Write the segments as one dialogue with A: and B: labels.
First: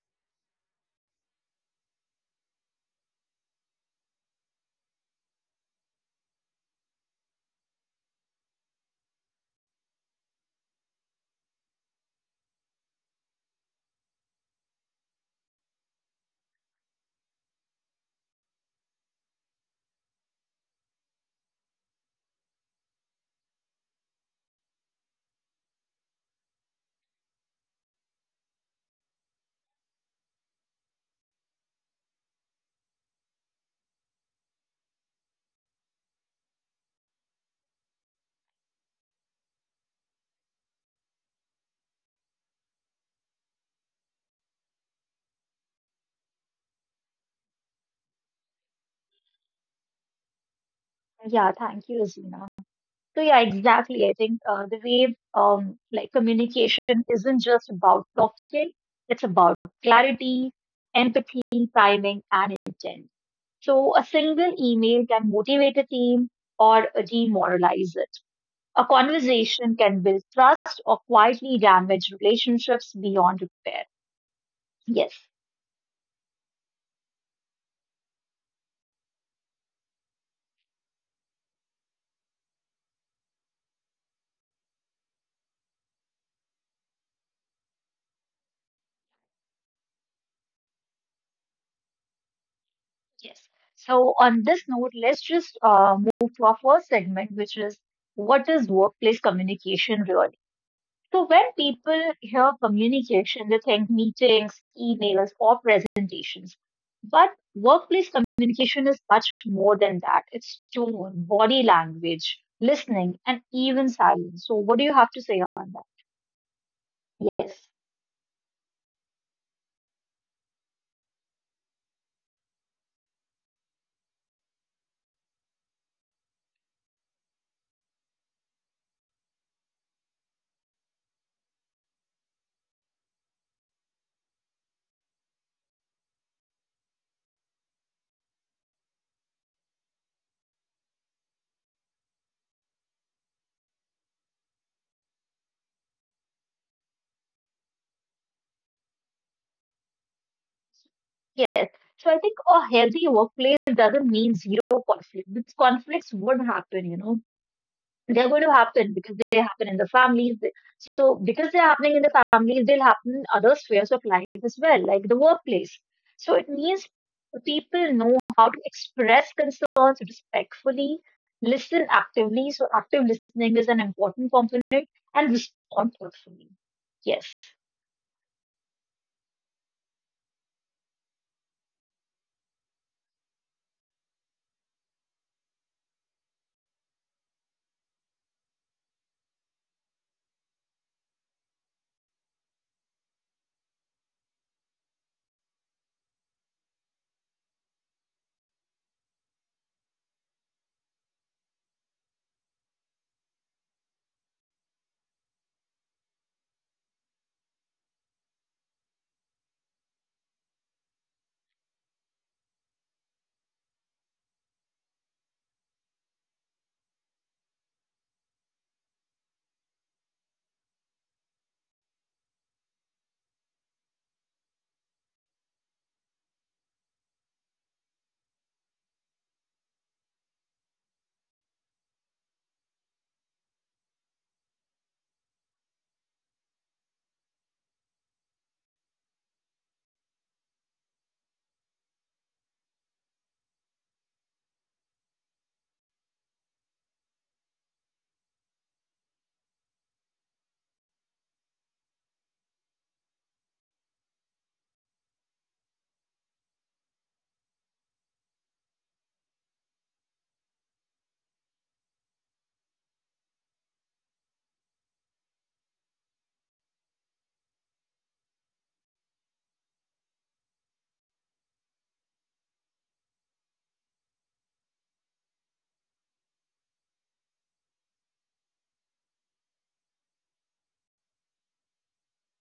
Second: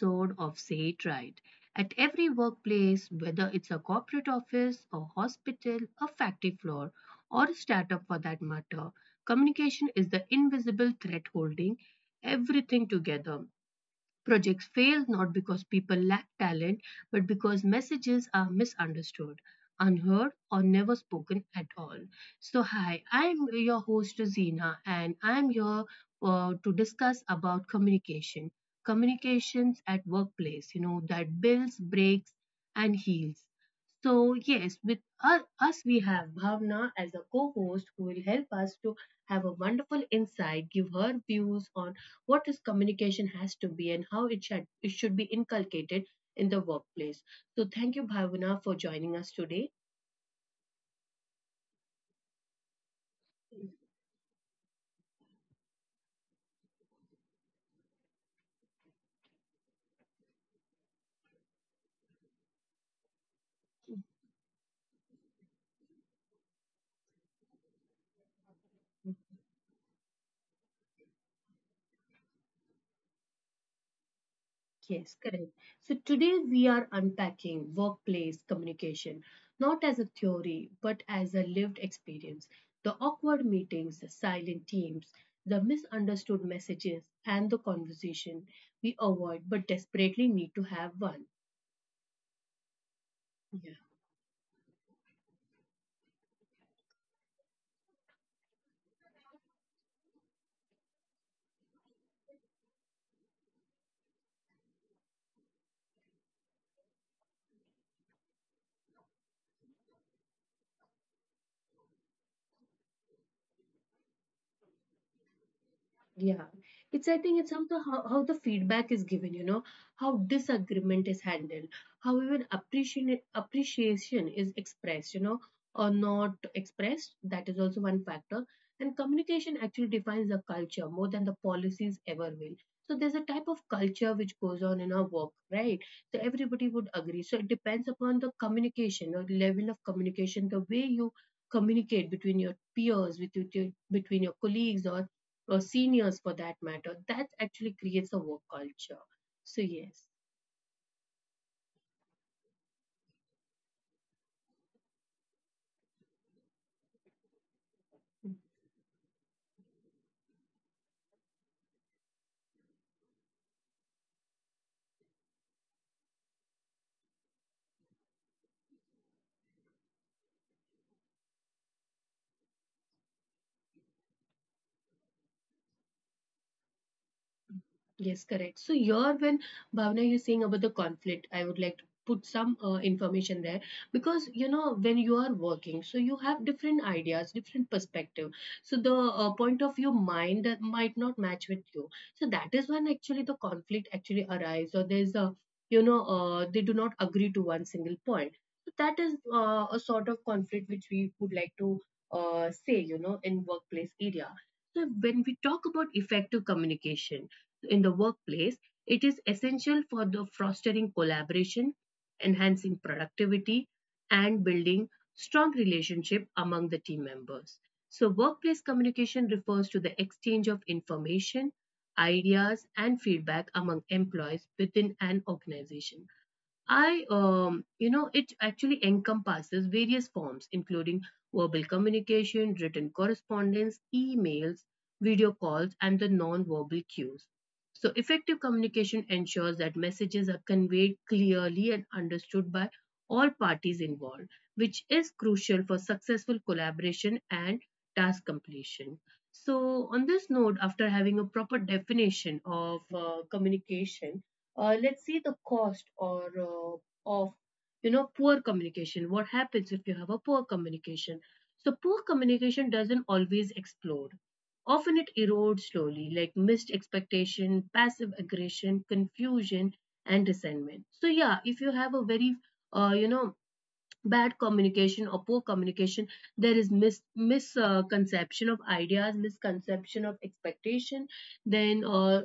A: episode of Say It Right. At every workplace, whether it's a corporate office, a hospital, a factory floor, or a startup for that matter, communication is the invisible thread holding everything together. Projects fail not because people lack talent, but because messages are misunderstood, unheard, or never spoken at all. So, hi, I'm your host Zina, and I'm here to discuss about communication, communications at workplace. You know that builds, breaks, and heals. So, yes, with us we have Bhavna as a co-host who will help us to have a wonderful insight, give her views on what is communication has to be and how it should be inculcated in the workplace. So thank you, Bhavana, for joining us today.
B: Yeah, thank you, Rosina. So yeah, exactly. I think the way like communication isn't just about talking; it's about clarity, empathy, timing, and intent. So a single email can motivate a team or demoralize it. A conversation can build trust or quietly damage relationships beyond repair.
A: Yes,
B: Yes,
A: correct. So today we are unpacking workplace communication, not as a theory, but as a lived experience. The awkward meetings, the silent teams, the misunderstood messages, and the conversation we avoid but desperately need to have one.
B: yes.
A: Yeah.
B: So on this note, let's just move to our first segment, which is what is workplace communication really? So when people hear communication, they think meetings, emails, or presentations. But workplace communication is much more than that. It's tone, body language, listening, and even silence. So what do you have to say on that?
A: Yeah, it's I think it's
B: Yes.
A: how the feedback is given, how disagreement is handled, how even appreciation is expressed, or not expressed. That is also one factor. And communication actually defines the culture more than the policies ever will. So there's a type of culture which goes on in our work, right? So everybody would agree. So it depends upon the communication or level of communication, the way you communicate between your peers, between your colleagues or seniors for that matter, that actually creates a work culture. So, yes.
B: Yes. So I think a healthy workplace doesn't mean zero conflict. Because conflicts would happen, you know, they're going to happen because they happen in the families. So because they're happening in the families, they'll happen in other spheres of life as well, like the workplace. So it means people know how to express concerns respectfully, listen actively. So active listening is an important component, and respond thoughtfully. Yes,
A: Yes, correct. So you're when Bhavna, you're saying about the conflict, I would like to put some information there because you know when you are working, so you have different ideas, different perspective. So the point of your mind that might not match with you. So that is when actually the conflict actually arrives, or there's a you know they do not agree to one single point. So that is a sort of conflict which we would like to say, in workplace area. So when we talk about effective communication in the workplace, it is essential for the fostering collaboration, enhancing productivity, and building strong relationship among the team members. So workplace communication refers to the exchange of information, ideas, and feedback among employees within an organization. It actually encompasses various forms, including verbal communication, written correspondence, emails, video calls, and the non-verbal cues. So, effective communication ensures that messages are conveyed clearly and understood by all parties involved, which is crucial for successful collaboration and task completion. So, on this note, after having a proper definition of communication, let's see the cost or of poor communication. What happens if you have a poor communication? So poor communication doesn't always explode, often it erodes slowly, like missed expectation, passive aggression, confusion, and resentment. So yeah, if you have a very uh, you know bad communication or poor communication, there is misconception of ideas, misconception of expectation, then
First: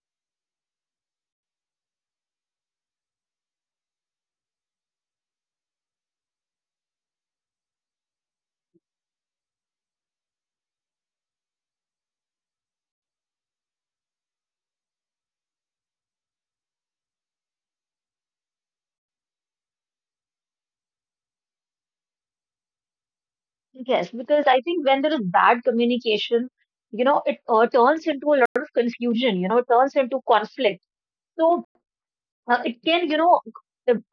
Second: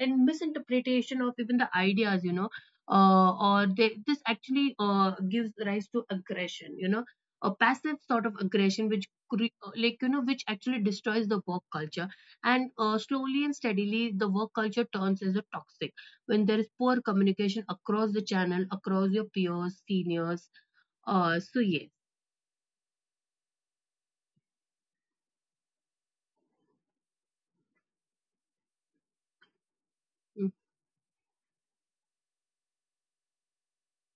A: and misinterpretation of even the ideas, this actually gives rise to aggression, a passive sort of aggression which which actually destroys the work culture, and slowly and steadily the work culture turns as a toxic when there is poor communication across the channel, across your peers, seniors, so yes.
B: yes, because I think when there is bad communication, you know, it turns into a lot of confusion, you know, it turns into
A: Mm,
B: conflict. So, it can, you know,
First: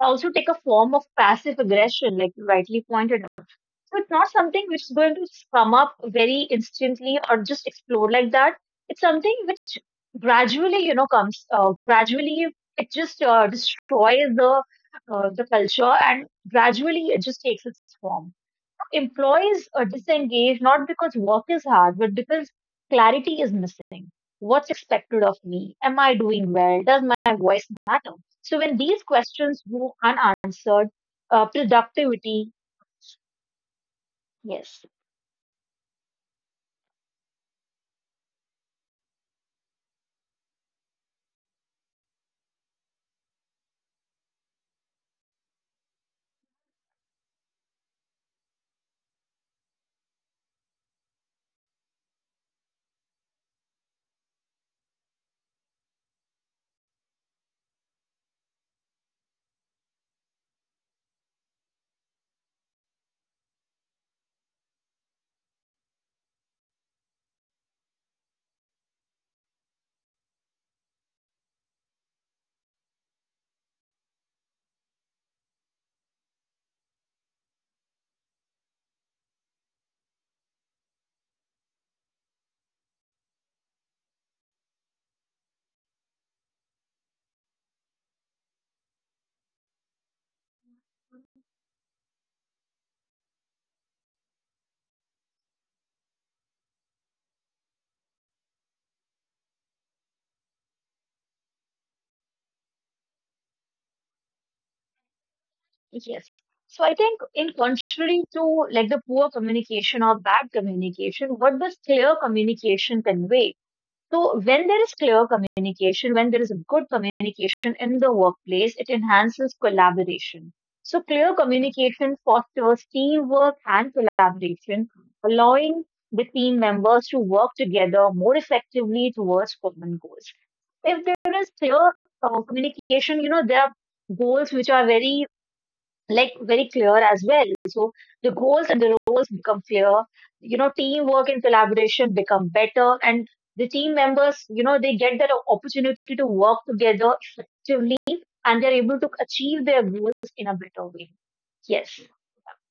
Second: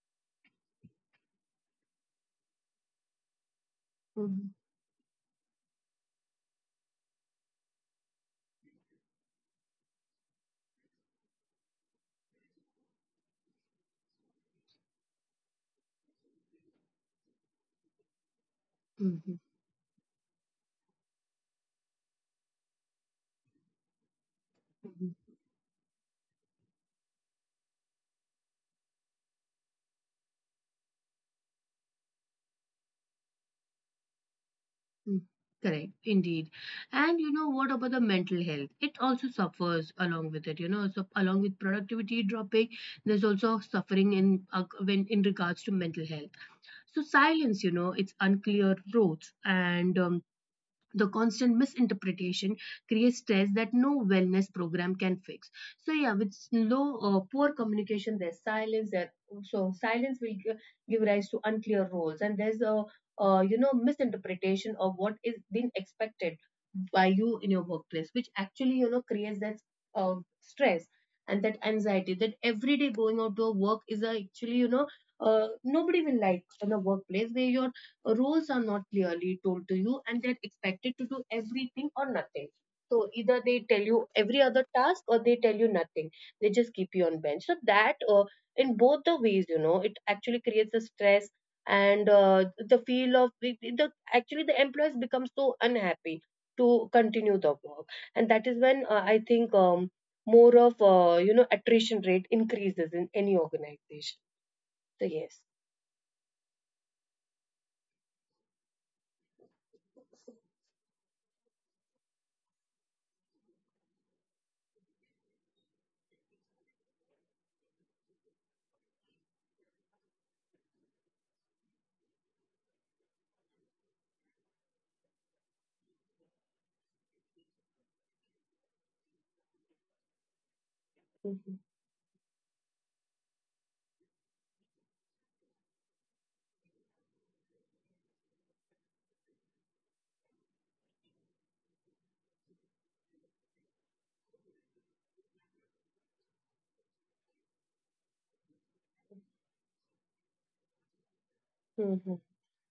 B: also take a form of passive aggression, like you rightly pointed out. So it's not
A: mhm,
B: something which is going to come up very instantly or just explode like that. It's something which gradually, you know, comes, gradually it just destroys the culture, and gradually it just takes its form.
A: mhm,
B: Employees are disengaged not because work is hard, but because clarity is missing. What's
A: mhm,
B: expected of me? Am I doing well? Does my voice matter? So when these questions go unanswered, productivity, yes,
A: mm, correct, indeed. And what about the mental health? It also suffers along with it. So along with productivity dropping, there's also suffering in regards to mental health. So silence, it's unclear roads, and the constant misinterpretation creates stress that no wellness program can fix. So yeah, with low poor communication there's silence there, so silence will give rise to unclear roles, and there's a misinterpretation of what is being expected by you in your workplace, which actually creates that uh, stress and that anxiety that every day going out to a work is a actually, nobody will like in a workplace where your rules are not clearly told to you and they're expected to do everything or nothing. So either they tell you every other task or they tell you nothing, they just keep you on bench, so that in both the ways, it actually creates a stress. And the feel of actually the employees become so unhappy to continue the work, and that is when, I think, more of attrition rate increases in any organization. So yes.
B: yes. So I think in contrary to like the poor communication or bad communication, what does clear communication convey? So when there is clear communication, when there is a good communication in the workplace, it enhances collaboration. So clear communication fosters teamwork and collaboration, allowing the team members to work together more effectively towards common goals. If there is clear communication, you know, there are goals which are very like very clear as well. So the goals and the roles become clear. You know, teamwork and collaboration become better, and the team members, you know, they get that opportunity to work together effectively, and they're able to achieve their goals in a better way. Yes,
A: Hmm.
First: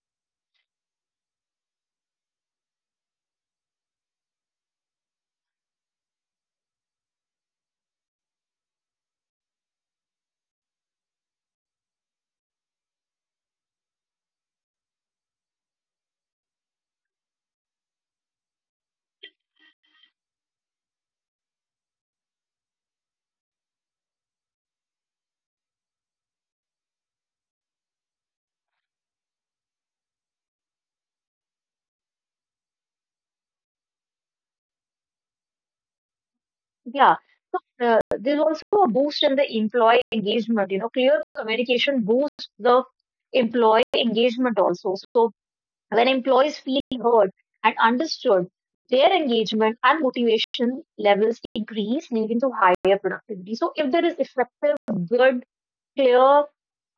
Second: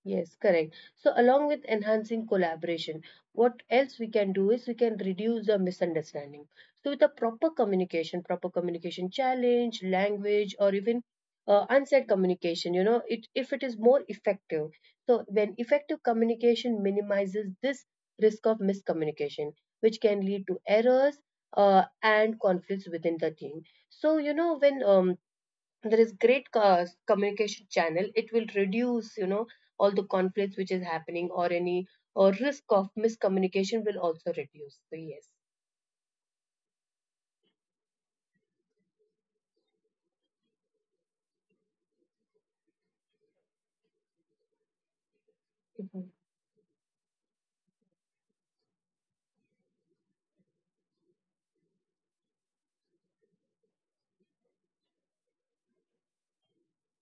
A: Yes, correct. So along with enhancing collaboration, what else we can do is we can reduce the misunderstanding. So with a proper communication challenge, language, or even unsaid communication, you know, it if it is more effective. So when effective communication minimizes this risk of miscommunication, which can lead to errors and conflicts within the team. So when, there is great communication channel, it will reduce, all the conflicts which is happening, or any or risk of miscommunication will also reduce. So yes.
B: yeah. So there's also a boost in the employee engagement. You know, clear communication boosts the employee engagement also. So
A: Mm-hmm.
B: when employees feel heard and understood, their engagement and motivation levels increase, leading to higher productivity. So if there is effective, good, clear,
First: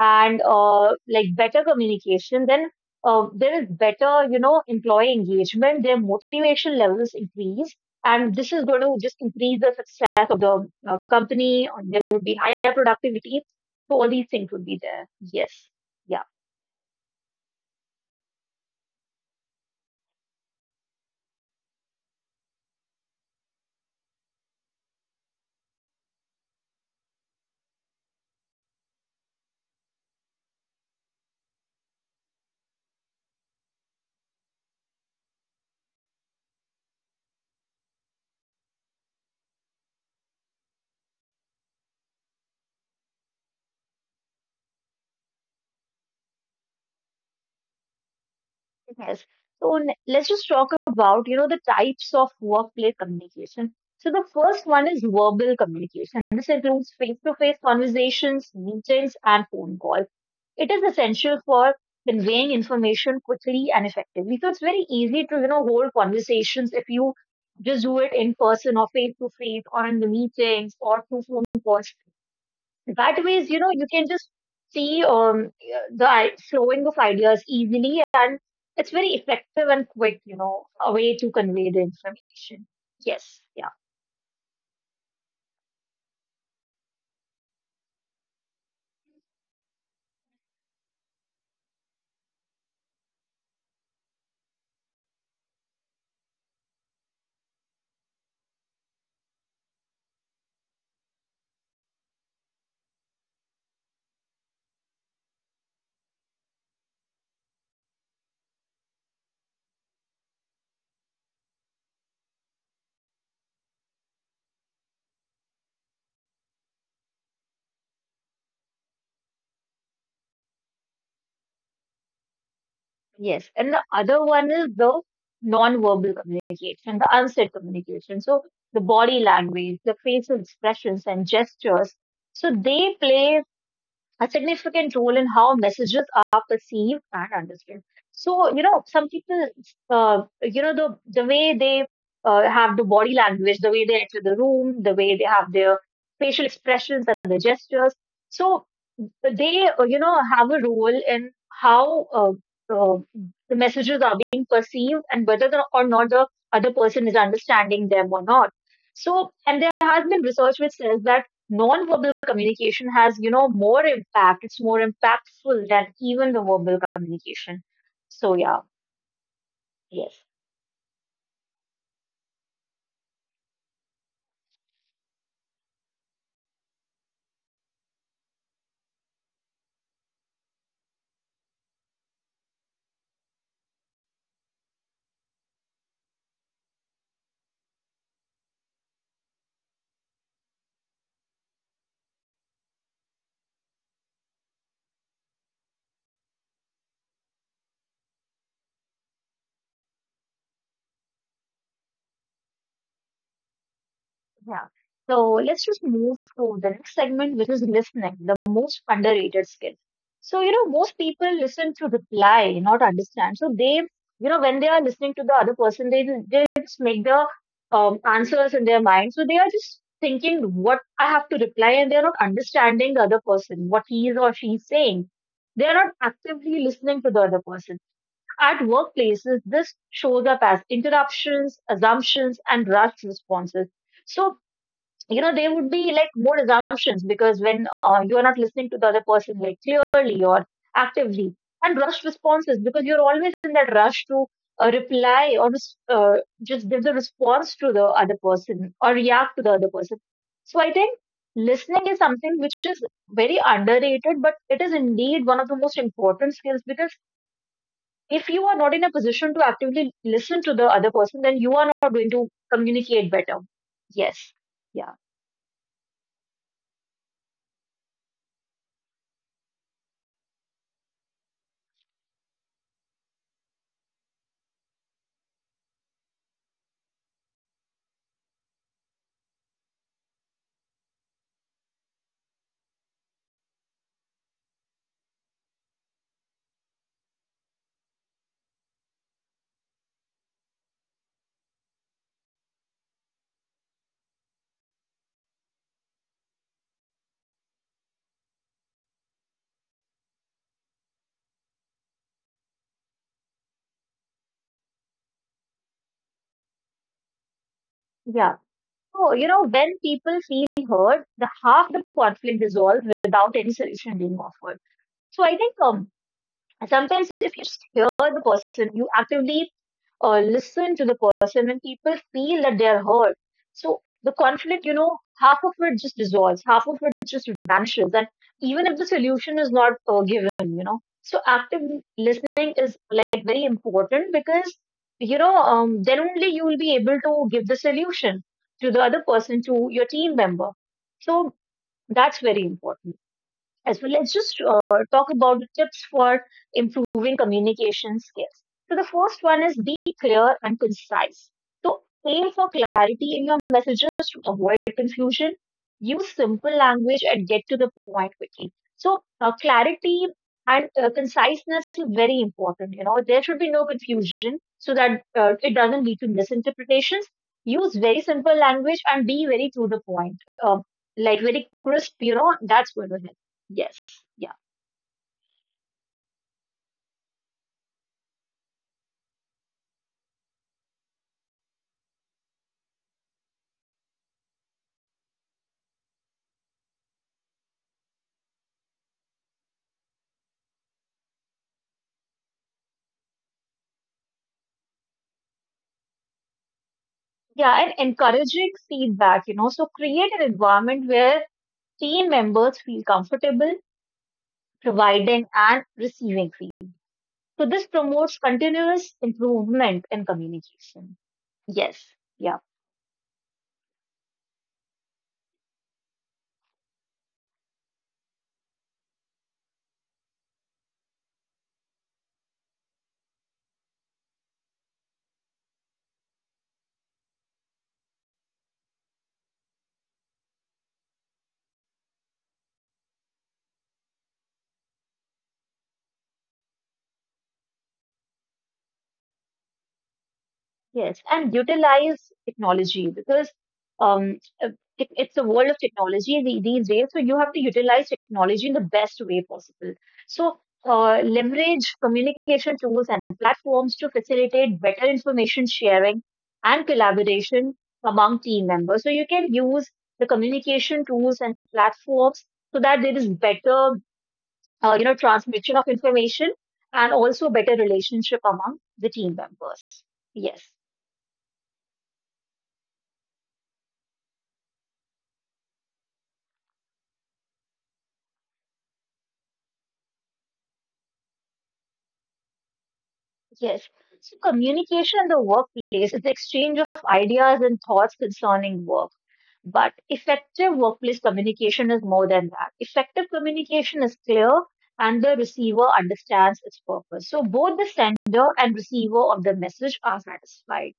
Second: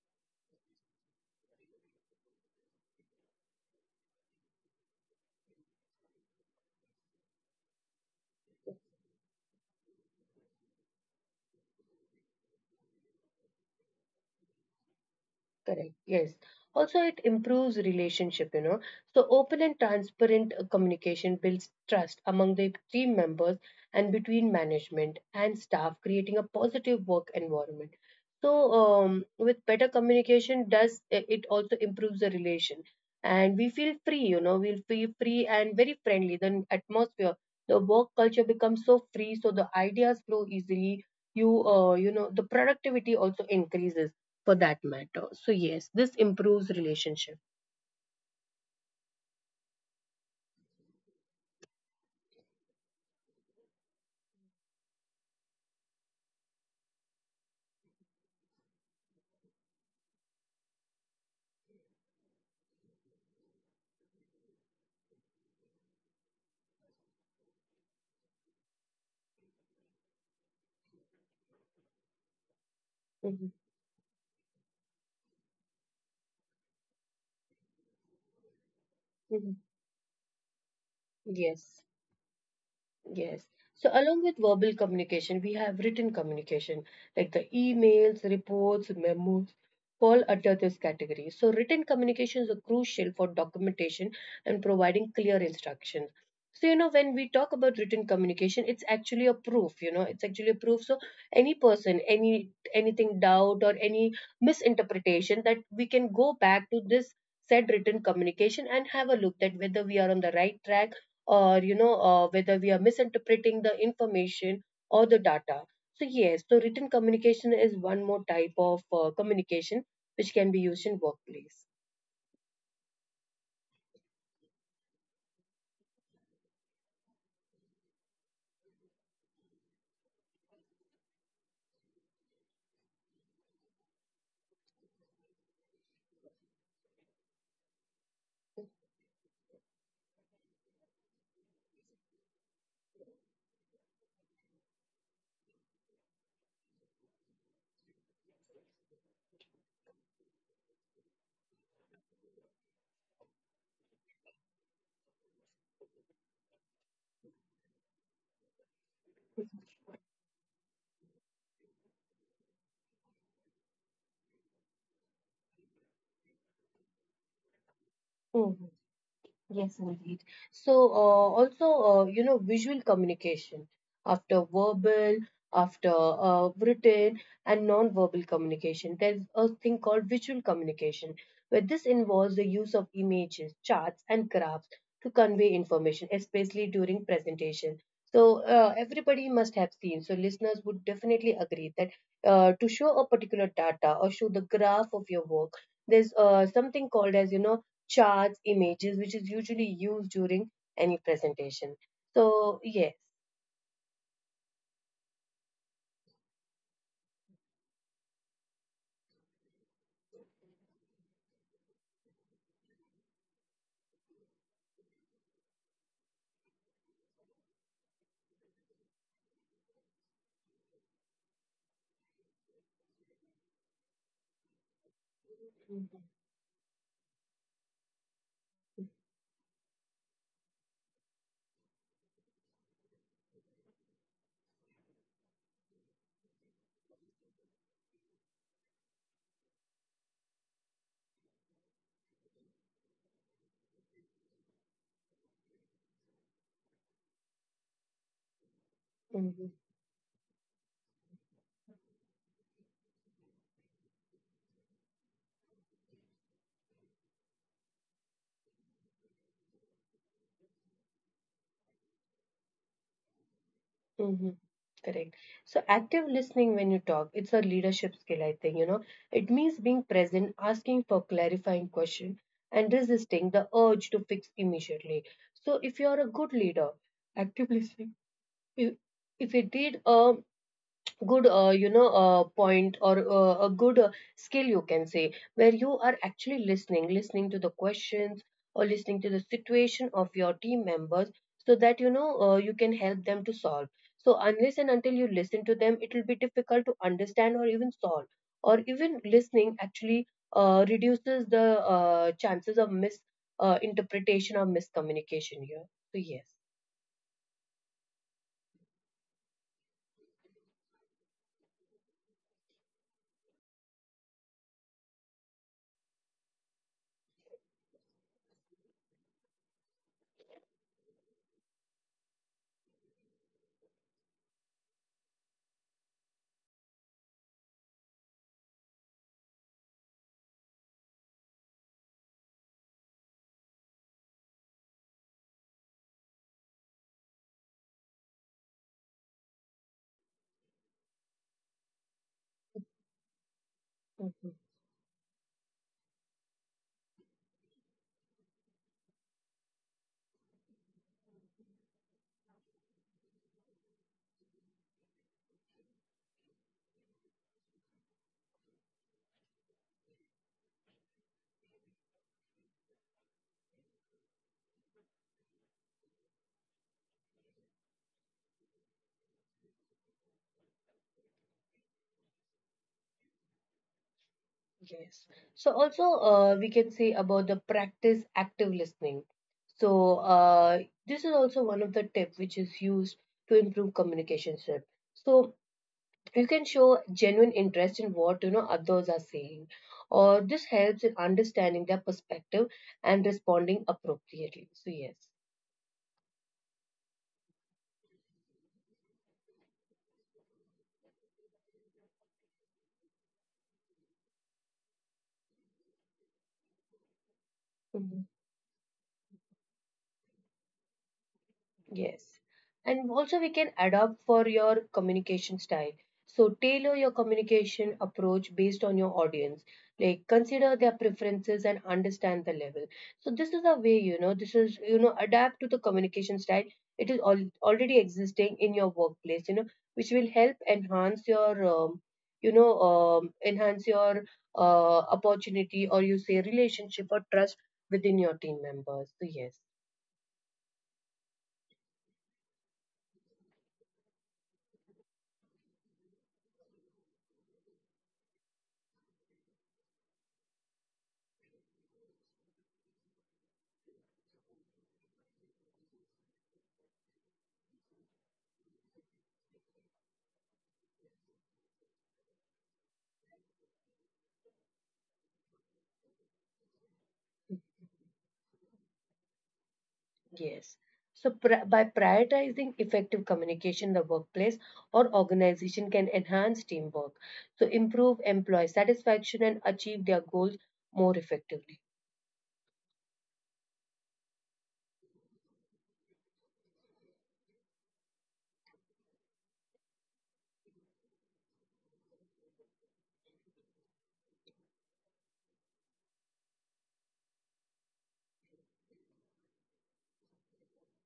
B: and like better communication, then there is better, you know, employee engagement. Their motivation levels increase, and this is going to just increase the success of the company. Or there would be higher productivity. So all these things would be there. Yes.
A: Correct.
B: Yeah.
A: Yes. Also, it improves relationship. So, open and transparent communication builds trust among the team members and between management and staff, creating a positive work environment. So, with better communication, does it also improves the relation, and we'll feel free and very friendly. The atmosphere, the work culture becomes so free, so the ideas flow easily. The productivity also increases for that matter. So yes, this improves relationship.
B: Yes. So let's just talk about, you know, the types of workplace communication. So the first one is verbal communication. This includes face-to-face conversations, meetings, and phone calls. It is essential for conveying information quickly and effectively. So it's very easy to, you know, hold conversations if you just do it in person or face-to-face or in the meetings or through phone calls. That
A: Mhm,
B: ways, you know, you can just see the flowing of ideas easily, and it's very
A: mhm.
B: effective and quick, you know, a way to
A: Yes.
B: convey the information.
A: Yes.
B: Yes, yeah,
A: So, along with verbal communication, we have written communication like the emails, reports, memos, fall under this category. So, written communications are crucial for documentation and providing clear instructions. So, when we talk about written communication, it's actually a proof, it's actually a proof. So, any person, anything doubt or any misinterpretation, that we can go back to this said written communication and have a look that whether we are on the right track, or whether we are misinterpreting the information or the data. So yes, so written communication is one more type of communication which can be used in workplace.
B: yes. And the other one is the non-verbal communication, the unsaid communication. So the body language, the facial expressions and gestures. So they play a significant role in how messages are perceived and understood. So, you know, some people, you know, the way they have the body language, the way they enter the room, the way they have their facial expressions and their gestures. So, so they you know have a role in how uh, the messages are being perceived and whether the, or not the other person is understanding them or not. So and there has been research which says that non-verbal communication has, you know, more impact. It's more impactful than even the verbal communication. So yeah,
A: Mhm. Yes, indeed.
B: yes.
A: So, also, visual communication after verbal, after written, and non-verbal communication. There's a thing called visual communication, where this involves the use of images, charts, and graphs to convey information, especially during presentation. So, everybody must have seen. So, listeners would definitely agree that to show a particular data or show the graph of your work, there's something called as, charts, images, which is usually used during any presentation. So, yes.
B: Yeah. So let's just move to the next segment, which is listening, the most underrated skill. So, you know, most people listen to reply, not understand. So they, you know, when they are listening to the other person, they just make the answers in their mind. So they are just thinking what I have to reply, and they're not understanding the other person, what he is or she is saying. They are not
A: Mhm.
B: actively listening to the other person. At workplaces, this shows up as interruptions, assumptions, and rushed responses. So you know there would be like more assumptions because when you are not listening to the other person like clearly or actively, and rushed responses because you're always in that rush to reply or just give the response to the other person or react to the
A: Mhm.
B: other person. So I think listening is something which is very underrated, but it is indeed one of the most important skills, because if you are not in a position to actively listen to the other person, then you are not going to communicate better. Yes,
A: Mm-hmm.
B: yeah,
A: Correct. So active listening when you talk, it's a leadership skill, I think. It means being present, asking for clarifying question, and resisting the urge to fix immediately. So if you're a good leader, active listening, if if you did a good point, or a good skill you can say, where you are actually listening to the questions, or listening to the situation of your team members, so that you can help them to solve. So unless and until you listen to them, it will be difficult to understand or even solve. Or even listening actually reduces the chances of mis interpretation or miscommunication here. So yes.
B: yeah. So, you know, when people feel heard, the half the conflict dissolves without any solution being offered. So I think sometimes, if you just hear the person, you actively listen to the person, and people feel that they're heard. So the conflict, you know, half of it just dissolves, half of it just vanishes, and even if the solution is not given, you know. So active listening is like very important, because you know then only you will be able to give the solution to the other person, to your team member. So that's very important as well. Let's
A: Mm-hmm.
B: just talk about the tips for improving communication skills. So the first one is be clear and concise. So aim for clarity in your messages to avoid confusion. Use simple language and get to the point quickly. So clarity and conciseness is very important. You know there should be no confusion so that it doesn't lead to misinterpretations. Use very simple language and be very to the point. Um, like very crisp, you know, that's going to help. Yes. Yeah.
A: Yes. So also we can say about the practice active listening. So this is also one of the tip which is used to improve communication skill. So you can show genuine interest in what others are saying, or this helps in understanding their perspective and responding appropriately. So yes.
B: Yeah. And encouraging feedback, you know, so create an environment where team members feel comfortable providing and receiving feedback. So this
A: Mm-hmm.
B: promotes continuous improvement in communication. Yes.
A: Yes.
B: Yeah.
A: And also, we can adapt for your communication style. So, tailor your communication approach based on your audience. Like, consider their preferences and understand the level. So, this is a way, you know, this is, you know, adapt to the communication style. It is al already existing in your workplace, which will help enhance your opportunity, or you say relationship or trust within your team members. So, yes.
B: Yes, and utilize technology because um, uh, it- it's a world of technology these days. So you have to utilize technology in the best way possible. So leverage communication tools and platforms to facilitate better information sharing and collaboration among team members. So you can use the communication tools and platforms so that there is better, you know, transmission of information, and also better relationship among the team members.
A: Yes.
B: Yes.
A: So, pri by prioritizing effective communication in the workplace or organization can enhance teamwork, so improve employee satisfaction and achieve their goals more effectively.
B: Yes. So communication in the workplace is the exchange of ideas and thoughts concerning work. But effective workplace communication is more than that. Effective communication is clear and the receiver understands its purpose. So both the sender and receiver of the message are satisfied.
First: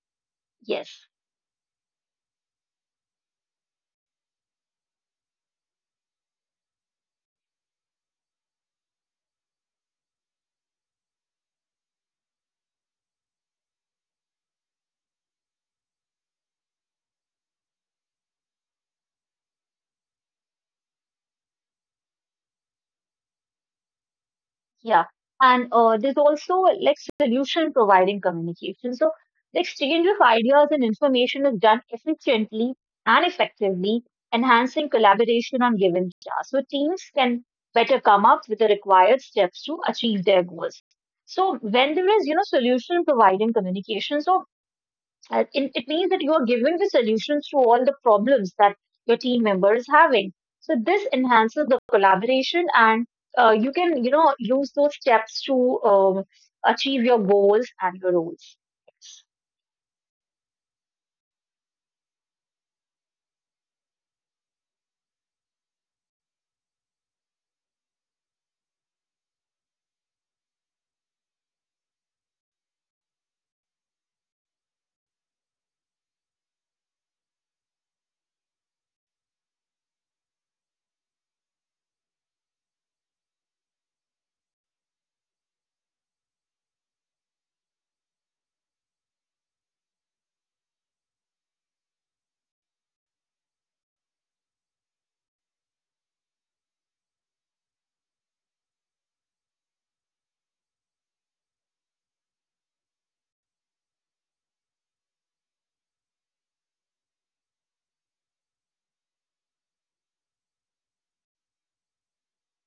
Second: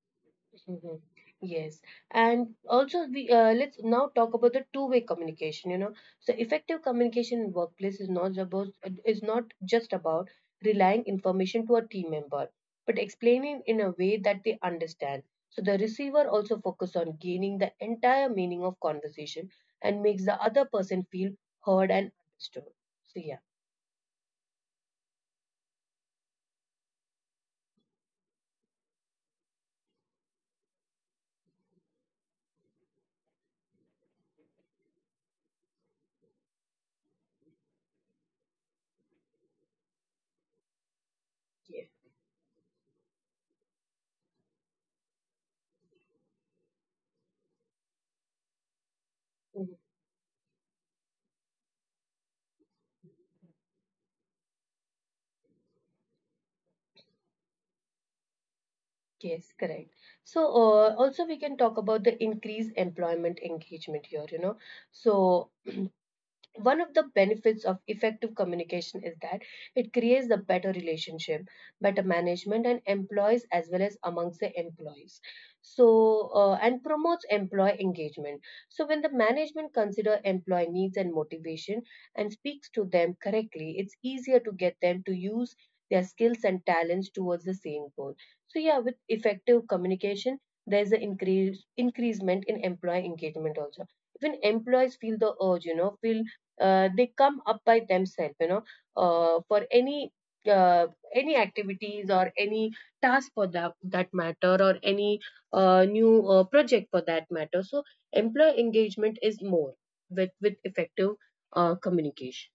A: Mhm.
B: Yes.
A: Yes, and also we let's now talk about the two-way communication. So effective communication in workplace is not just about relying information to a team member, but explaining in a way that they understand. So the receiver also focus on gaining the entire meaning of conversation and makes the other person feel heard and understood. So
B: Yeah, and there's also like solution providing communication. So the exchange of ideas and information is done efficiently and effectively, enhancing collaboration on given tasks. So teams can better come up with the required steps to achieve their goals. So when there is, you know, solution providing communication, so it means that you are giving the solutions to all the problems that your team member
A: yeah.
B: is having. So this enhances the collaboration, and you can you know use those steps to achieve your goals and your roles.
A: Yes, correct. So, also we can talk about the increased employment engagement here, you know. So, one of the benefits of effective communication is that it creates a better relationship, better management and employees as well as amongst the employees, so and promotes employee engagement. So when the management consider employee needs and motivation and speaks to them correctly, it's easier to get them to use their skills and talents towards the same goal. So yeah, with effective communication there's an increasement in employee engagement also. When employees feel the urge, you know, feel, they come up by themselves, you know, for uh, any activities or any task for that matter, or any new project for that matter. So employee engagement is more with effective communication.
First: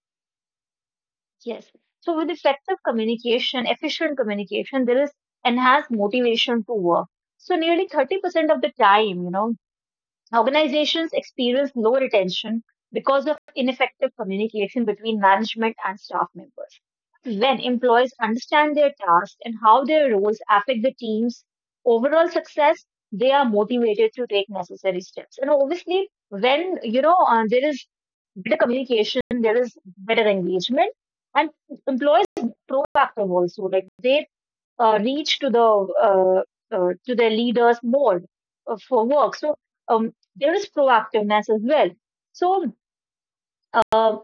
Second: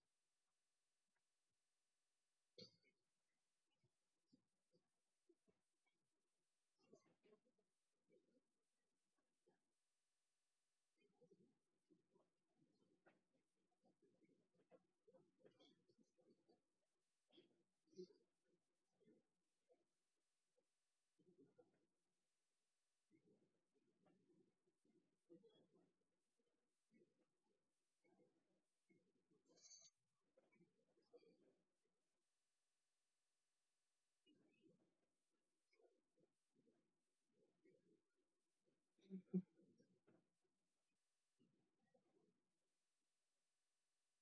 B: Yes. So with effective communication, efficient communication, there is enhanced motivation to work. So nearly 30% of the time, you know, organizations experience low retention because of ineffective communication between management and staff members. When employees understand their tasks and how their roles affect the team's overall success, they are motivated to take necessary steps. And obviously, when you know there is better communication, there is better engagement, and employees are proactive also. Like they reach to the uh, to their leaders more for work. So um, there is proactiveness as well. So uh,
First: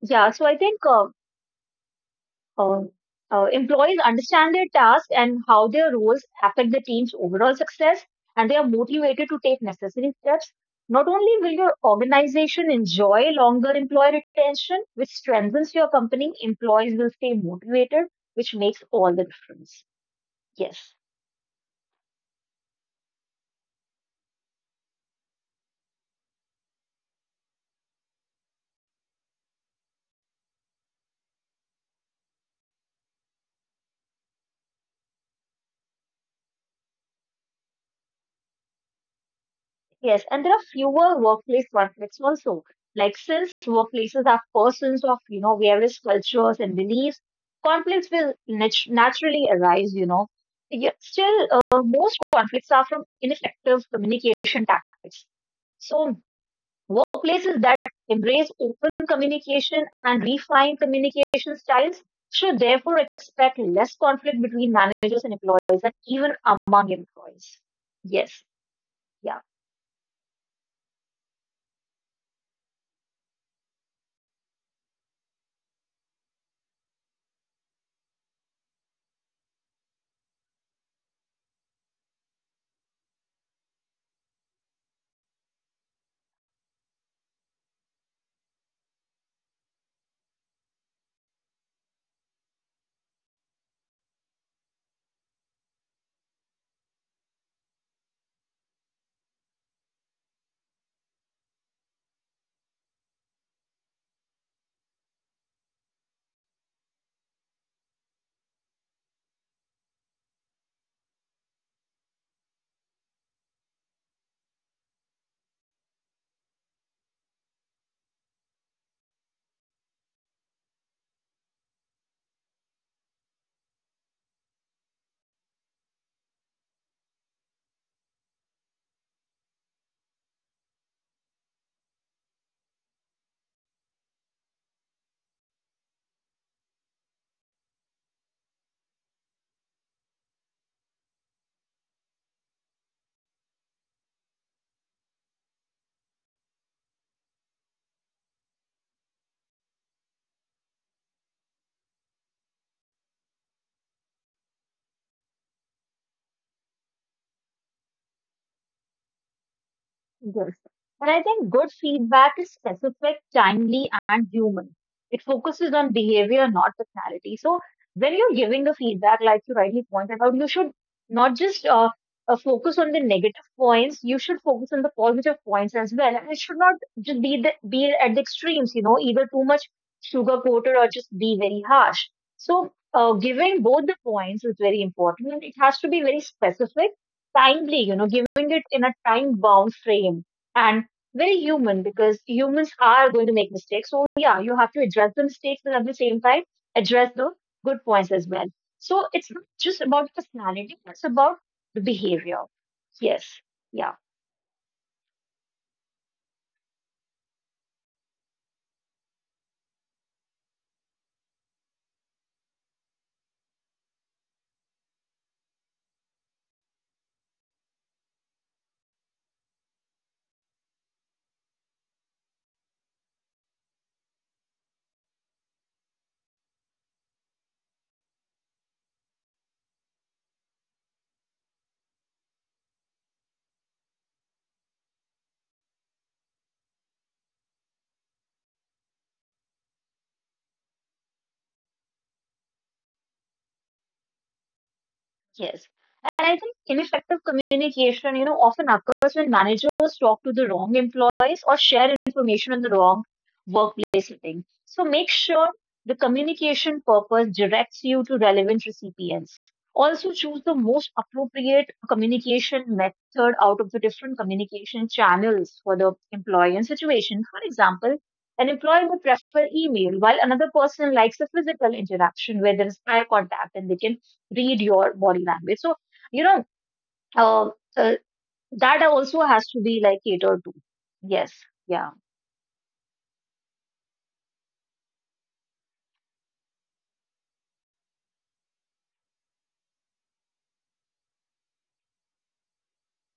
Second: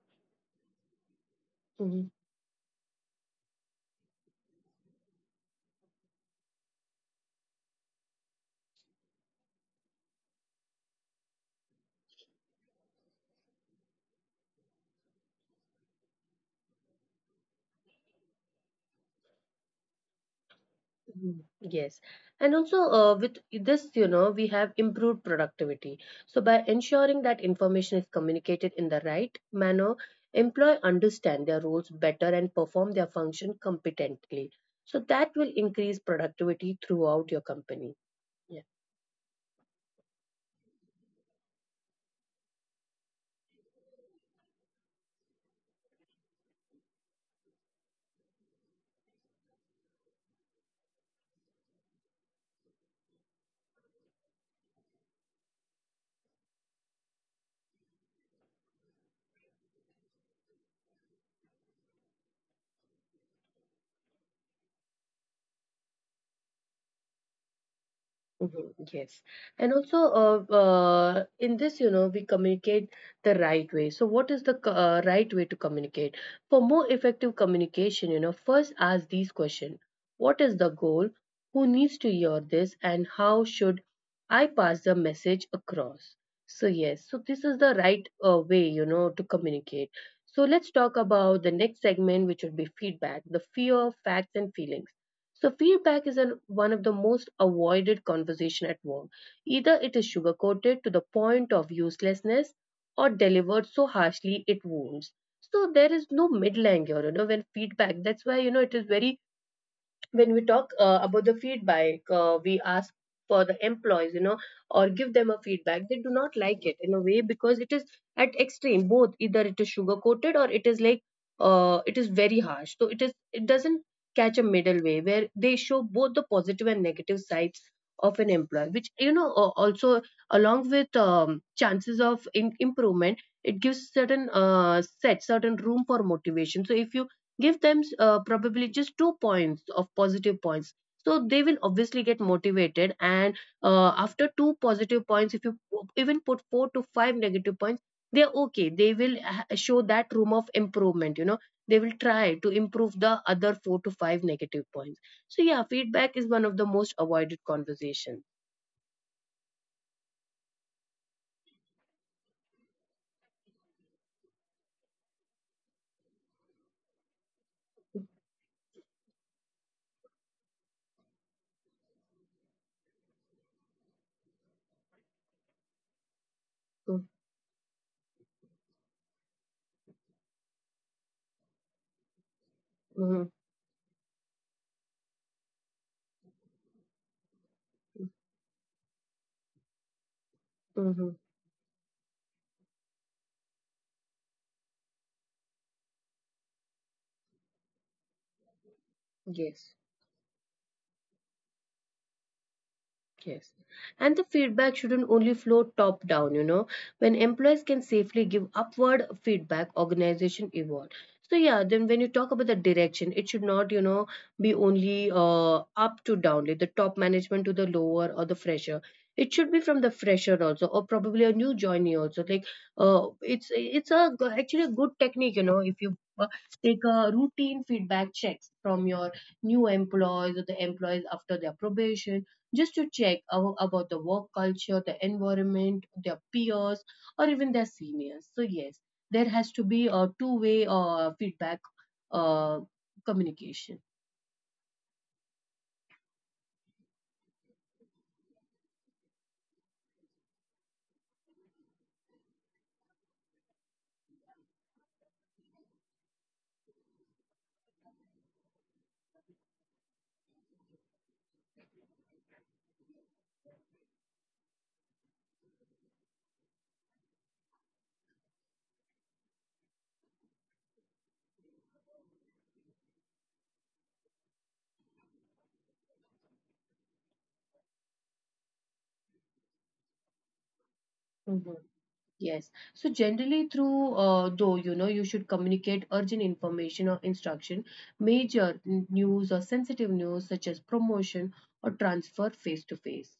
B: yeah, so I think
A: Mhm.
B: uh, employees understand their task and how their roles affect the team's overall success, and they are motivated to take necessary steps. Not only will your organization enjoy longer employee retention, which strengthens your company, employees will stay motivated, which makes all the difference. Yes.
A: Mhm. Yes. And also, with this, you know, we have improved productivity. So, by ensuring that information is communicated in the right manner, employee understand their roles better and perform their function competently. So that will increase productivity throughout your company. Yeah.
B: Yes, and there are fewer workplace conflicts also. Like since workplaces are persons of, you know, various cultures and beliefs, conflicts will naturally arise, you know. Yet still, most conflicts are from ineffective communication tactics. So workplaces that embrace open communication and refine communication styles should therefore expect less conflict between managers and employees and even among employees. Yes,
A: Mhm. Yes.
B: yeah.
A: And also, in this, you know, we communicate the right way. So what is the right way to communicate? For more effective communication, you know, first ask these questions. What is the goal? Who needs to hear this? And how should I pass the message across? So yes, so this is the right way, you know, to communicate. So let's talk about the next segment, which would be feedback, the fear, facts, and feelings. So feedback is one of the most avoided conversation at work. Either it is sugar coated to the point of uselessness, or delivered so harshly it wounds. So there is no middle ground, you know, when feedback. That's why, you know, it is very, when we talk about the feedback, we ask for the employees, you know, or give them a feedback, they do not like it in a way, because it is at extreme both, either it is sugar coated, or it is like, it is very harsh, so it is, it doesn't catch a middle way where they show both the positive and negative sides of an employee, which, you know, also along with chances of improvement, it gives certain, set certain room for motivation. So if you give them, probably just two points of positive points, so they will obviously get motivated, and after two positive points, if you even put four to five negative points, they are okay, they will show that room of improvement, you know, they will try to improve the other four to five negative points. So yeah, feedback is one of the most avoided conversations.
B: Yes. And I think good feedback is specific, timely, and human. It focuses on behavior, not personality. So when you're giving the feedback, like you rightly pointed out, you should not just focus on the negative points. You should focus on the positive points as well. And it should not just be be at the extremes. You know, either too much sugar coated or just be very harsh. So
A: Mm-hmm.
B: giving both the points is very important. And it has to be very specific, timely, you know, giving it in a time bound frame, and
A: Mm-hmm.
B: very human because humans are going to make mistakes. So, yeah, you have to address the mistakes, but at the same time, address the good points as well. So, it's not
A: Yes.
B: just about personality, it's about the behavior. Yes.
A: Yes.
B: Yeah.
A: And the feedback shouldn't only flow top down, you know. When employees can safely give upward feedback, organization evolve. So yeah, then when you talk about the direction, it should not, you know, be only up to down, like the top management to the lower or the fresher. It should be from the fresher also, or probably a new joinee also. Like, actually a good technique, you know, if you take a routine feedback checks from your new employees or the employees after their probation, just to check about the work culture, the environment, their peers, or even their seniors. So yes, there has to be a two way feedback uh, communication.
B: Yes. And I think ineffective communication, you know, often occurs when managers talk to the wrong employees or share information in the wrong workplace setting. So make sure the communication purpose directs you to relevant recipients. Also choose the most appropriate communication method out of the different communication channels for the employee and situation. For example, an employee would prefer email while another person likes a physical interaction where there is eye contact and they can read your body language. So, you know, uh, uh, that also has to be like catered to. Yes.
A: Mhm.
B: Yeah.
A: Yes. So generally through though, you know, you should communicate urgent information or instruction, major news or sensitive news such as promotion or transfer face to face.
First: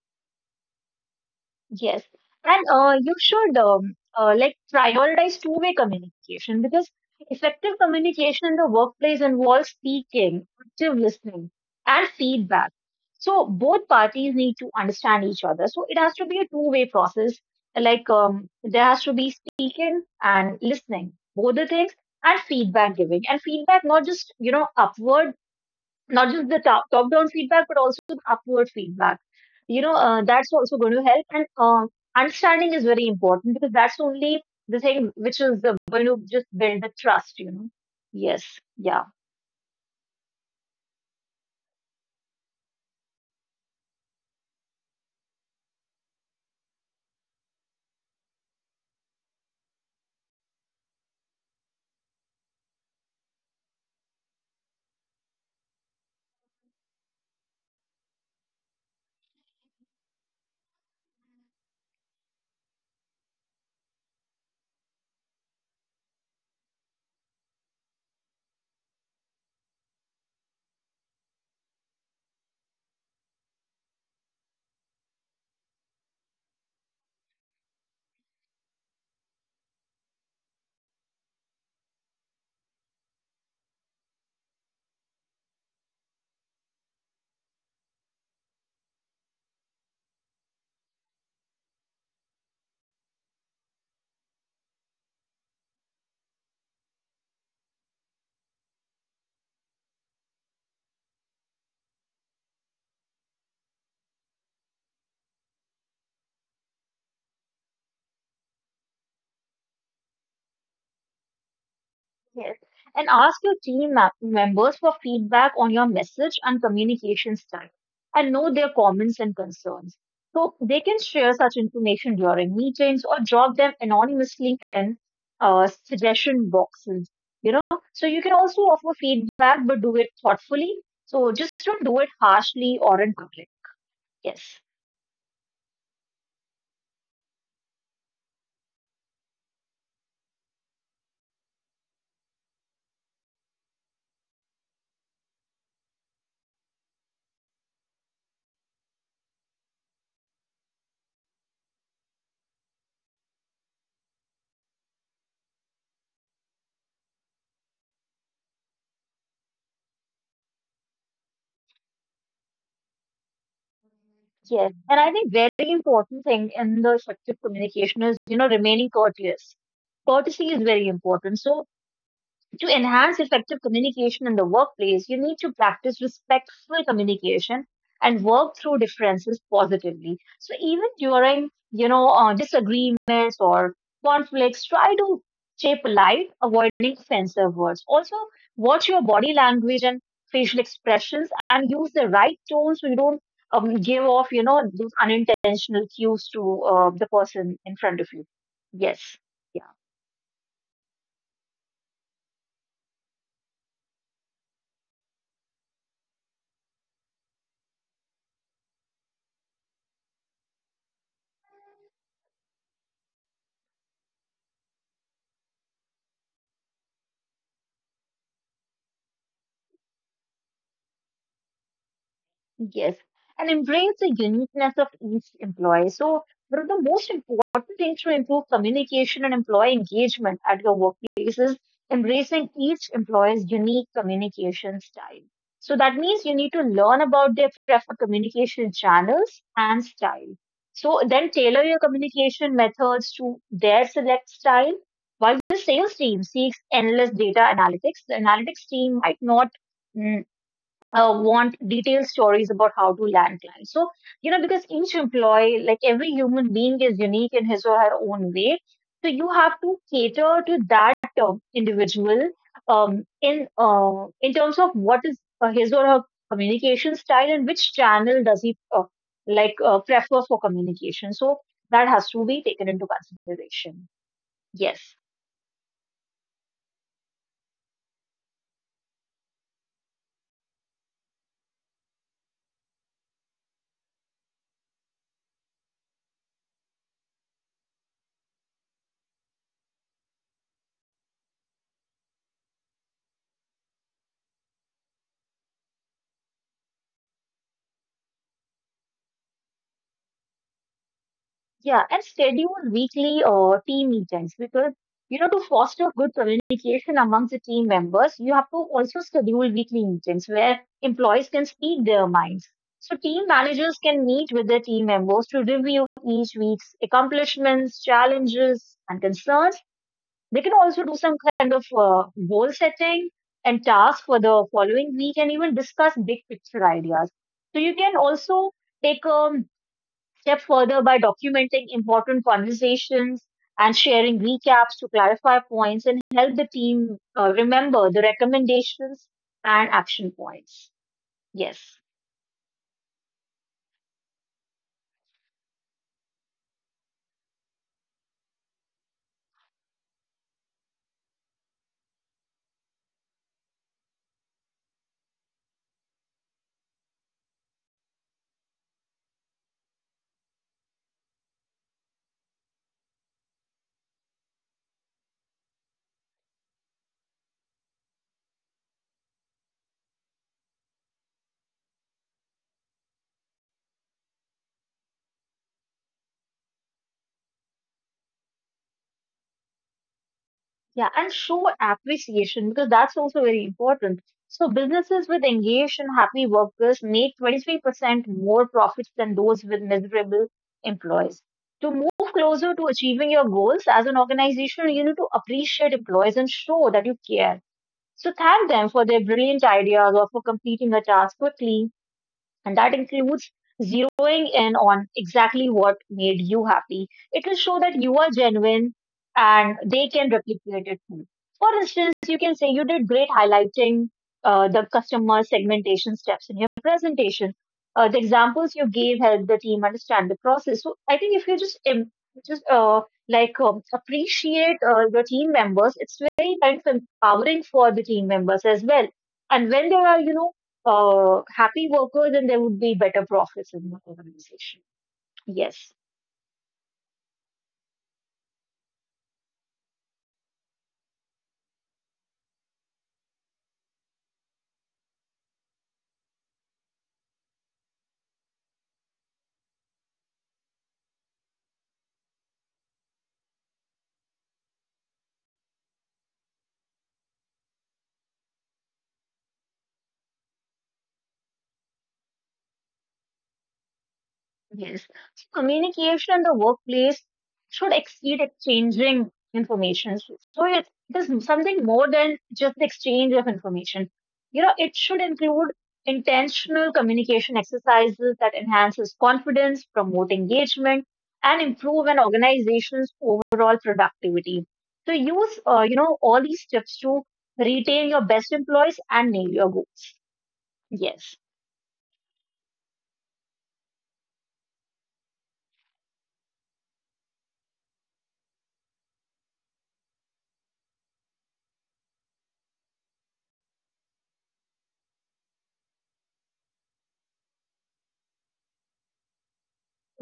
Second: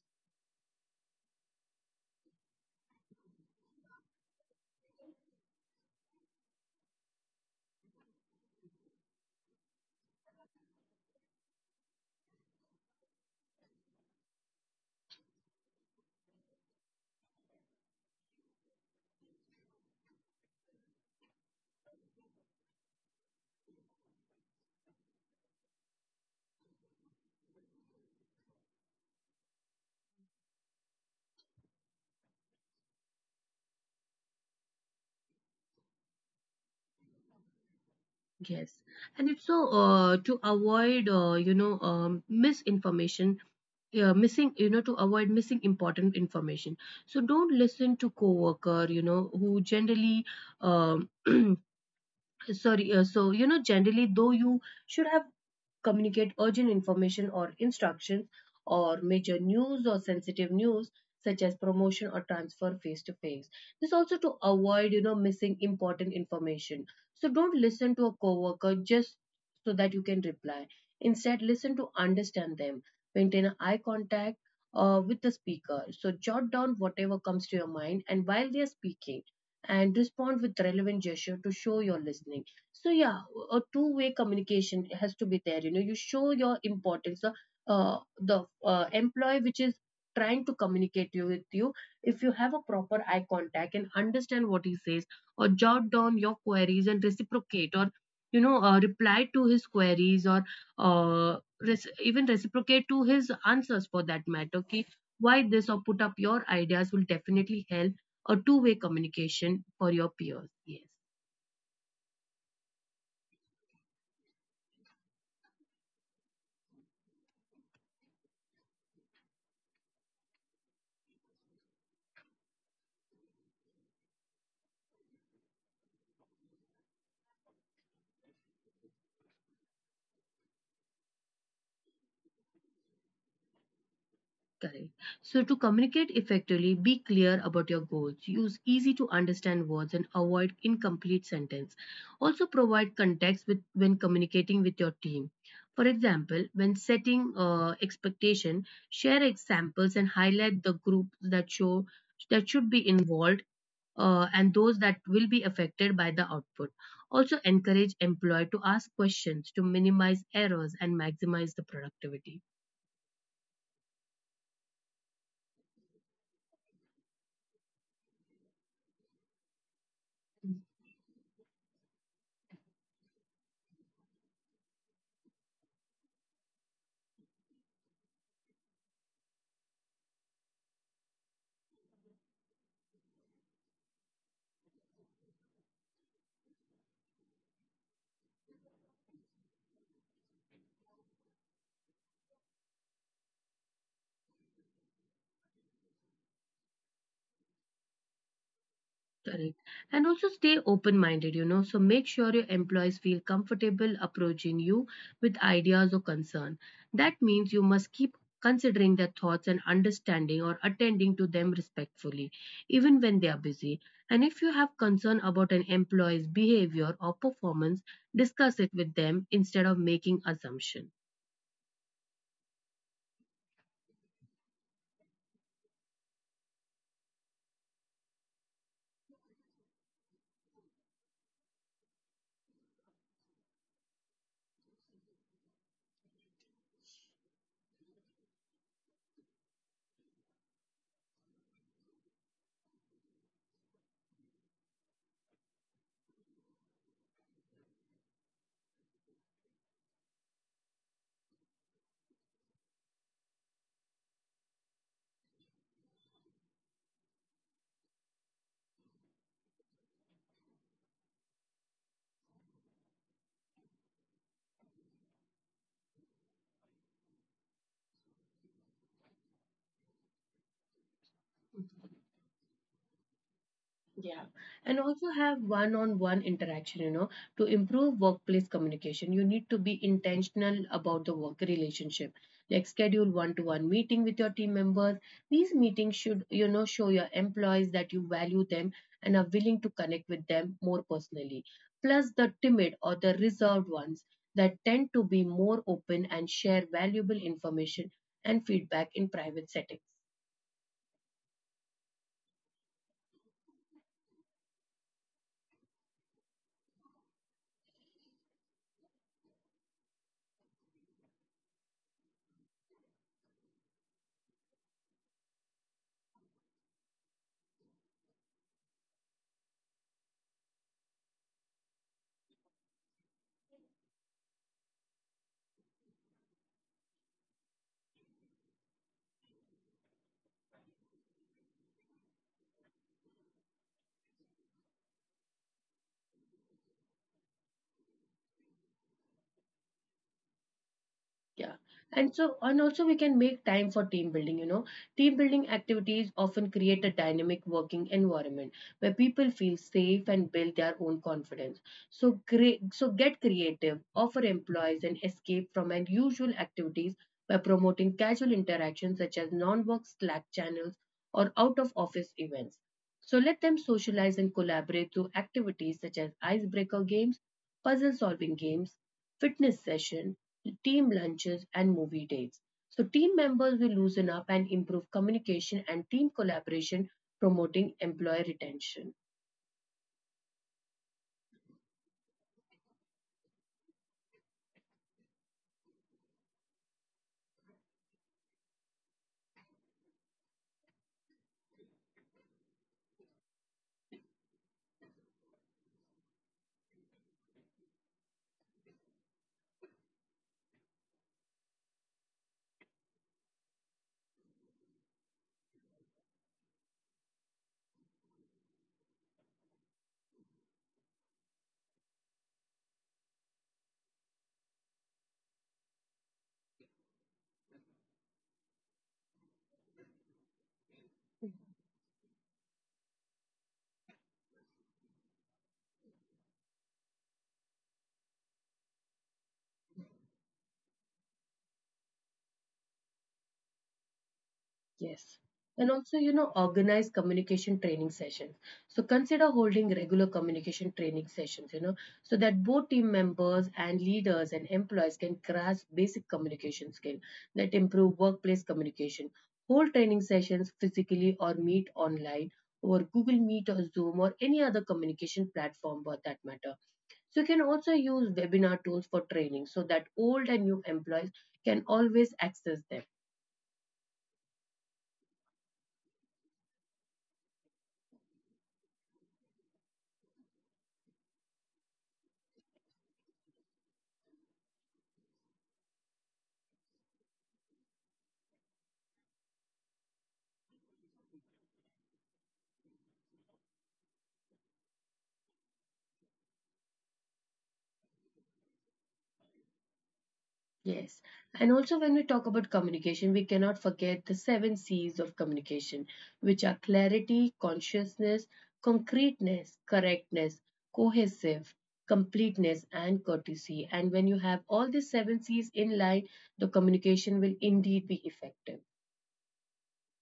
B: Yes, and you should like prioritize two-way communication because effective communication in the workplace involves speaking, active listening, and feedback. So both parties need to understand each other. So it has to be a two-way process. Like there has to be speaking and listening, both the things, and feedback giving, and feedback not just you know upward, not just the top down feedback but also the upward feedback, you know, that's also going to help, and understanding is very important because that's only the thing which is going to just build the trust, you know. Yes,
A: Yes.
B: yeah.
A: And it's so to avoid, you know, misinformation. Yeah, missing, you know, to avoid missing important information. So don't listen to coworker, you know, who generally um sorry, so you know, generally though you should have communicate urgent information or instructions, or major news or sensitive news such as promotion or transfer face to face. This also to avoid, you know, missing important information. So don't listen to a coworker just so that you can reply. Instead, listen to understand them. Maintain an eye contact with the speaker. So jot down whatever comes to your mind and while they are speaking, and respond with relevant gesture to show you're listening. So yeah, a two-way communication has to be there, you know. You show your importance, the employee which is trying to communicate you with you, if you have a proper eye contact and understand what he says, or jot down your queries and reciprocate, or you know, reply to his queries, or even reciprocate to his answers for that matter. Okay, why this, or put up your ideas will definitely help a two-way communication for your peers. Yes.
B: Yes. And ask your team members for feedback on your message and communication style and know their comments and concerns. So they can share such information during meetings or drop them anonymously in suggestion boxes, you know. So you can also offer feedback, but do it thoughtfully. So just don't do it harshly or in public. Yes.
A: Correct. So to communicate effectively, be clear about your goals. Use easy to understand words and avoid incomplete sentence. Also, provide context with, when communicating with your team. For example, when setting expectation, share examples and highlight the groups that show that should be involved, and those that will be affected by the output. Also, encourage employee to ask questions to minimize errors and maximize the productivity.
B: Yes. And I think very important thing in the effective communication is, you know, remaining courteous. Courtesy is very important. So to enhance effective communication in the workplace, you need to practice respectful communication and work through differences positively. So even during, you know, disagreements or conflicts, try to stay polite, avoiding offensive words. Also, watch your body language and facial expressions and use the right tone so you don't give off, you know, those unintentional cues to the person in front of you. Yes. Yeah.
A: Correct. And also stay open minded, you know. So make sure your employees feel comfortable approaching you with ideas or concern. That means you must keep considering their thoughts and understanding, or attending to them respectfully, even when they are busy. And if you have concern about an employee's behavior or performance, discuss it with them instead of making assumption.
B: Yes, and embrace the uniqueness of each employee. So, one of the most important things to improve communication and employee engagement at your workplace is embracing each employee's unique communication style. So, that means you need to learn about their preferred communication channels and style. So, then tailor your communication methods to their select style. While the sales team seeks endless data analytics, the analytics team might not, mm, want detailed stories about how to land clients. So, you know, because each employee, like every human being, is unique in his or her own way. So, you have to cater to that individual, in terms of what is his or her communication style and which channel does he like prefer for communication. So, that has to be taken into consideration.
A: Yeah, and
B: Yes.
A: also have one on one interaction, you know, to improve workplace communication. You need to be intentional about the work relationship, like schedule one to one meeting with your team members. These meetings should, you know, show your employees that you value them and are willing to connect with them more personally. Plus, the timid or the reserved ones that tend to be more open and share valuable information and feedback in private settings.
B: Yeah, and schedule weekly or team meetings because you know to foster good communication amongst the team members, you have to also schedule weekly meetings where employees can speak their minds. So team managers can meet with their team members to review each week's accomplishments, challenges, and concerns. They can also do some kind of goal setting and tasks for the following week, and even discuss big picture ideas. So you can also take a step further by documenting important conversations and sharing recaps to clarify points and help the team remember the recommendations and action points.
A: Yeah.
B: Yes.
A: And so, and also we can make time for team building, you know. Team building activities often create a dynamic working environment where people feel safe and build their own confidence. So create so get creative, offer employees an escape from unusual activities by promoting casual interactions such as non-work Slack channels or out-of-office events. So let them socialize and collaborate through activities such as icebreaker games, puzzle solving games, fitness session, team lunches, and movie dates. So team members will loosen up and improve communication and team collaboration, promoting employee retention.
B: Yeah. And show appreciation because that's also very important. So, businesses with engaged and happy workers made 23% more profits than those with miserable employees. To move closer to achieving your goals as an organization, you need to appreciate employees and show that you care. So thank them for their brilliant ideas or for completing a task quickly, and that includes zeroing in on exactly what made you happy. It will show that you are genuine and they can replicate it too. For instance, you can say you did great highlighting the customer segmentation steps in your presentation. The examples you gave helped the team understand the process. So I think if you just just uh, appreciate your team members, it's very kind of empowering for the team members as well. And when there are you know happy workers, and there would be better profits in the organization.
A: Yes. And
B: Yes.
A: also, you know, organize communication training sessions. So consider holding regular communication training sessions, you know, so that both team members and leaders and employees can grasp basic communication skill that improve workplace communication. Hold training sessions physically or meet online over Google Meet or Zoom or any other communication platform for that matter. So you can also use webinar tools for training so that old and new employees can always access them.
B: Yes. So communication in the workplace should exceed exchanging information. So it is something more than just the exchange of information. You know, it should include intentional communication exercises that enhances confidence, promote engagement, and improve an organization's overall productivity. So use, you know, all these tips to retain your best employees and nail your goals.
A: Yes.
B: Yes.
A: And also, when we talk about communication, we cannot forget the seven C's of communication, which are clarity, consciousness, concreteness, correctness, cohesive, completeness, and courtesy. And when you have all these seven C's in line, the communication will indeed be effective.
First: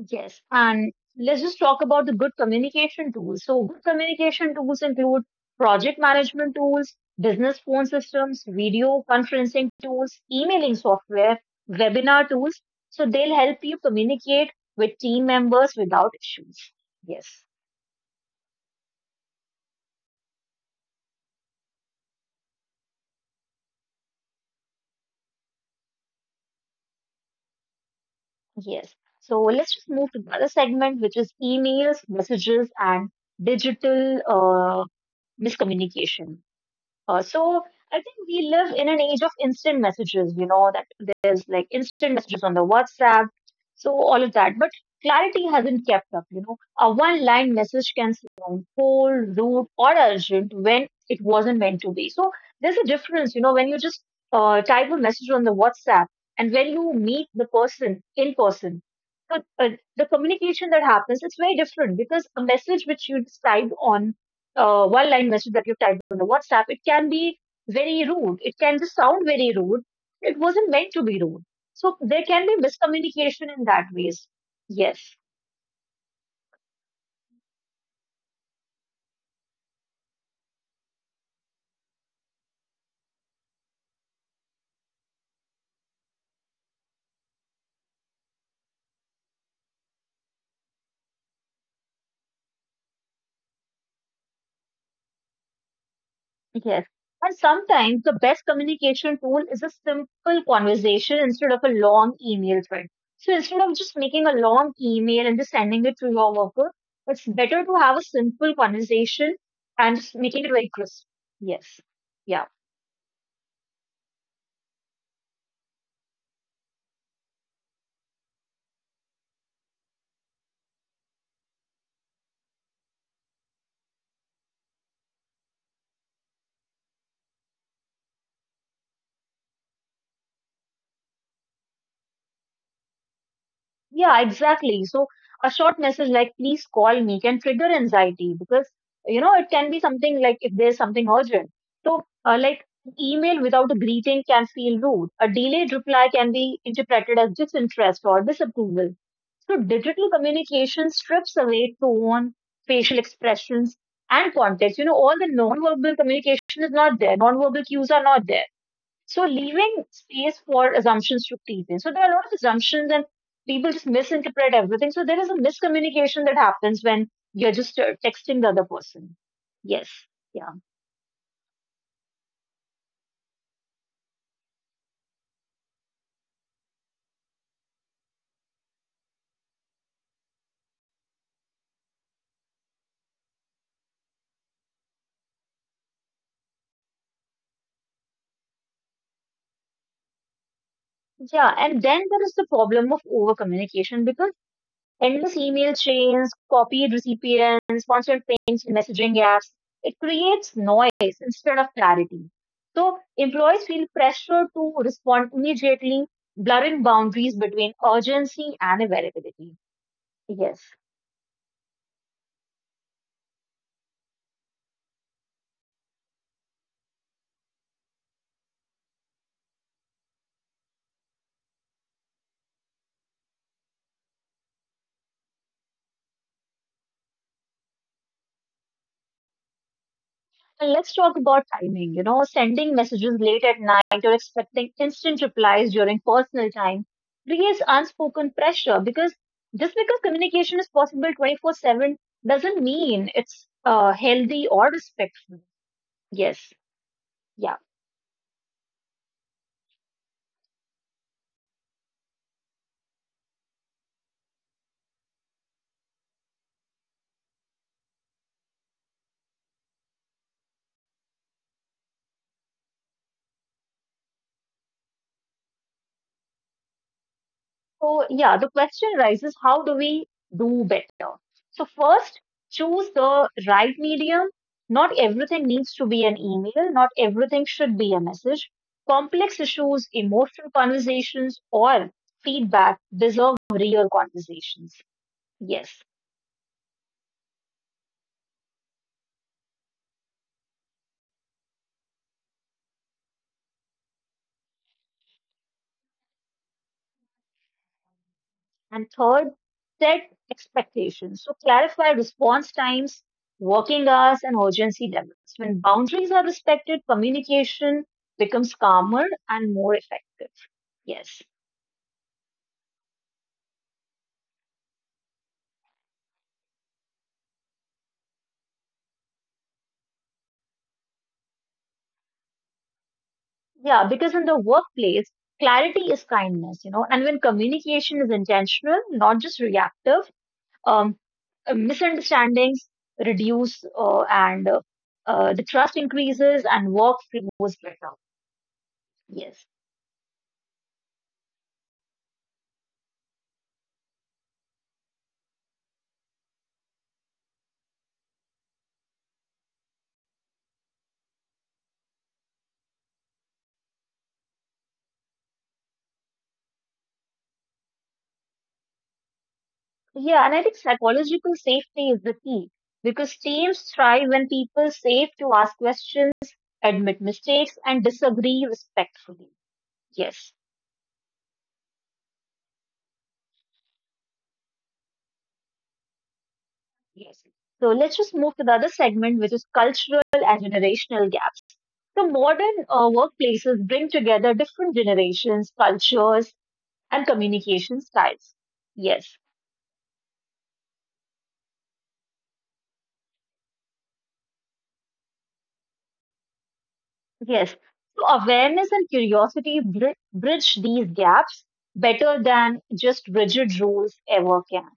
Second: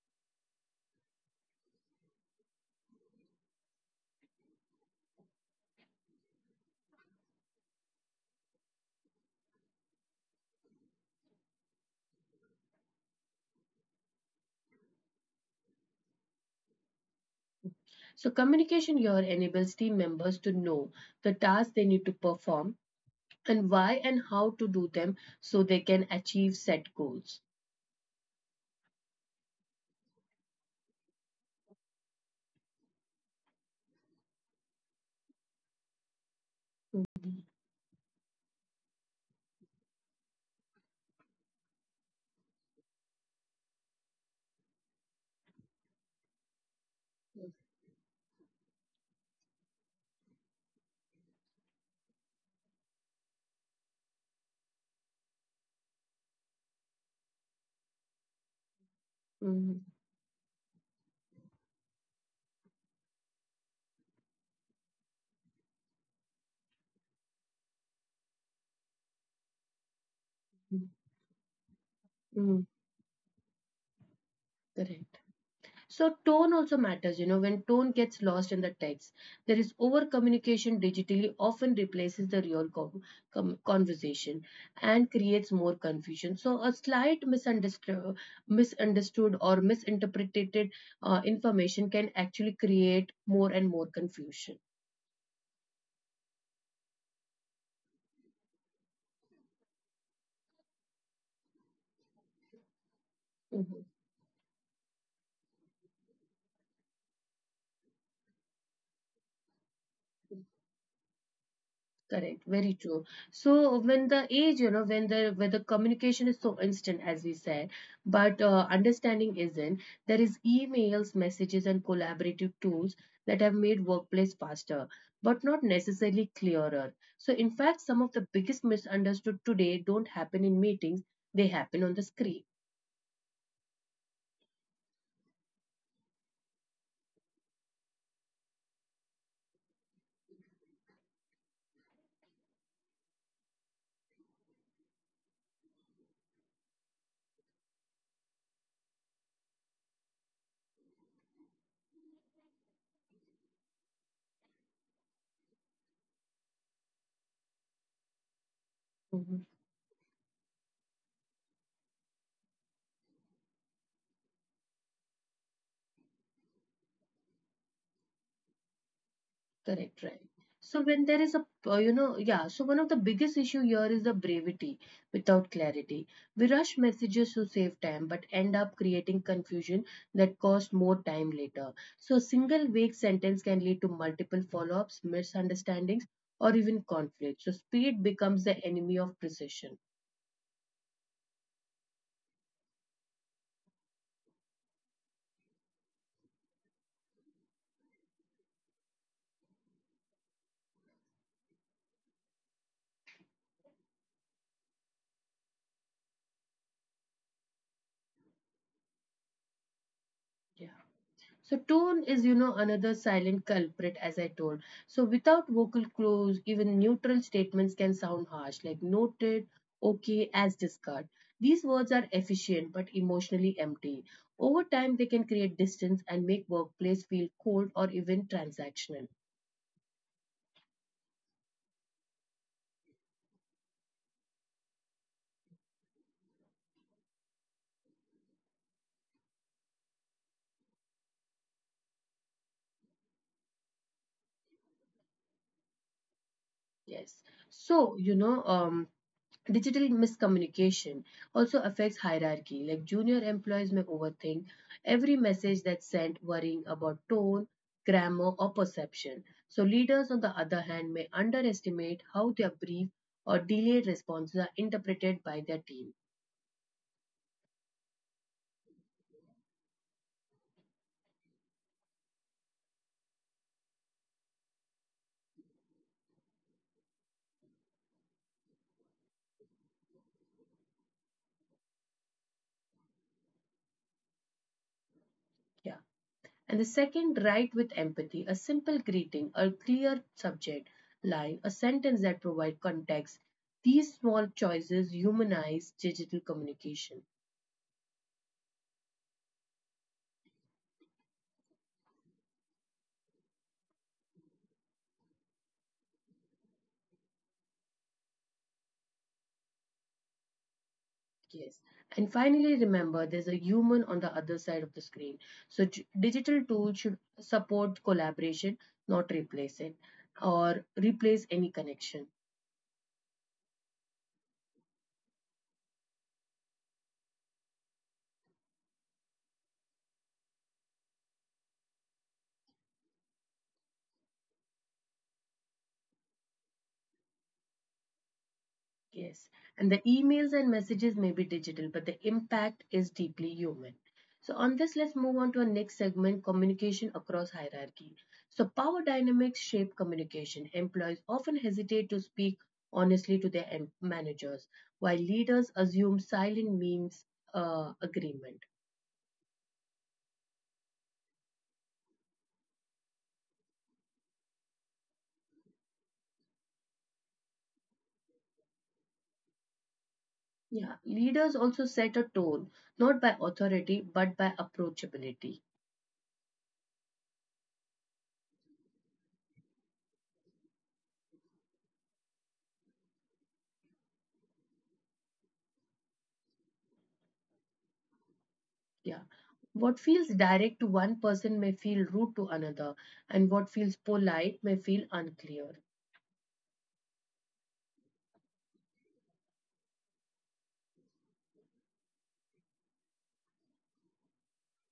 B: Yes, and let's just talk about the good communication tools. So, good communication tools include project management tools, business phone systems, video conferencing tools, emailing software, webinar tools. So, they'll help you communicate with team members without issues. Yes,
A: So communication here enables team members to know the tasks they need to perform, and why and how to do them, so they can achieve set goals.
B: yes. So, let's just move to the other segment, which is emails, messages, and digital miscommunication.
A: Mm,
B: So I think we live in an age of instant messages, you know, that there's like instant messages on the WhatsApp, so all of that. But clarity hasn't kept up, you know. A one line message can sound cold, rude, or urgent when it wasn't meant to be. So there's a difference, you know, when you just type a message on the WhatsApp and when you meet the person in person. So,
A: mm,
B: the communication that happens, it's very different because a message which you type on one line message that you typed on the WhatsApp, it can be very rude. It can just sound very rude. It wasn't
A: mm,
B: meant to be rude. So there can be
A: mm,
B: miscommunication in that ways.
A: Correct.
B: Yes,
A: So tone also matters, you know. When tone gets lost in the text, there is over communication digitally often replaces the real conversation and creates more confusion. So a slight misunderstood or misinterpreted information can actually create more and more confusion.
B: yes. And sometimes the best communication tool is a simple conversation instead of a long email thread. So instead of
A: Mhm.
B: just making a long email and just sending it to your worker, it's better to have a simple conversation and just making it very crisp. Yes.
A: Correct,
B: Yeah.
A: very true. So when the age, you know, when the communication is so instant, as we said, but understanding isn't. There is emails, messages, and collaborative tools that have made workplace faster, but not necessarily clearer. So in fact, some of the biggest misunderstood today don't happen in meetings; they happen on the screen.
B: Yeah, exactly. So a short message like please call me can trigger anxiety because you know it can be something like if there's something urgent. So like email without a greeting can feel rude. A delayed reply can be interpreted as disinterest or disapproval. So digital communication strips away tone, facial expressions, and context. You know, all the non-verbal communication is not there. Non-verbal cues are not there. So
A: Mhm.
B: leaving space for assumptions to creep in. So there are a lot of assumptions and people just misinterpret everything. So there is a miscommunication that happens when you're just texting the other person. Yes.
A: Correct, right.
B: Yeah.
A: So when there is a, one of the biggest issue here is the brevity without clarity. We rush messages to save time, but end up creating confusion that costs more time later. So a single vague sentence can lead to multiple follow-ups, misunderstandings, or even conflict. So speed becomes the enemy of precision.
B: Yeah. And then there is the problem of over communication because endless email chains, copied recipients, constant pings, messaging apps, it creates noise instead of clarity. So employees feel pressure to respond immediately, blurring boundaries between urgency and availability. Yes.
A: Yeah. So tone is, you know, another silent culprit, as I told. So without vocal clues, even neutral statements can sound harsh, like noted, okay, as discard. These words are efficient but emotionally empty. Over time, they can create distance and make workplace feel cold or even transactional.
B: And let's talk about timing. You know, sending messages late at night or expecting instant replies during personal time creates unspoken pressure because just because communication is possible 24/7 doesn't mean it's healthy or respectful. Yes.
A: Yes.
B: Yeah.
A: So, you know, um, Digital miscommunication also affects hierarchy, like junior employees may overthink every message that's sent, worrying about tone, grammar, or perception. So leaders, on the other hand, may underestimate how their brief or delayed responses are interpreted by their team.
B: So, yeah, the question arises, how do we do better? So, first, choose the right medium. Not everything needs to be an email, not everything should be a message. Complex issues, emotional conversations, or feedback deserve real conversations.
A: Yeah.
B: Yes.
A: And the second, write with empathy. A simple greeting, a clear subject line, a sentence that provides context. These small choices humanize digital communication.
B: And third, set expectations. So, clarify response times, working hours, and urgency levels. When boundaries are respected, communication becomes calmer and more effective. Yes.
A: Yes. And finally, remember there's a human on the other side of the screen. So, digital tools should support collaboration, not replace it or replace any connection.
B: Yeah, because in the workplace, clarity is kindness, you know, and when communication is intentional, not just reactive, um, misunderstandings reduce, and the trust increases and work flows better.
A: Yes,
B: Yes.
A: and the emails and messages may be digital, but the impact is deeply human. So, on this, let's move on to our next segment, communication across hierarchy. So power dynamics shape communication. Employees often hesitate to speak honestly to their managers, while leaders assume silent means agreement.
B: Yeah, and I think psychological safety is the key because teams thrive when people safe to ask questions, admit mistakes, and disagree respectfully. Yes.
A: Yeah, leaders also set a tone, not by authority, but by approachability.
B: Yes. So let's just move to the other segment, which is cultural and generational gaps. So modern workplaces bring together different generations, cultures, and communication styles.
A: Yeah.
B: Yes,
A: What feels direct to one person may feel rude to another, and what feels polite may feel unclear.
B: yes. So awareness and curiosity bridge these gaps better than just rigid rules ever can.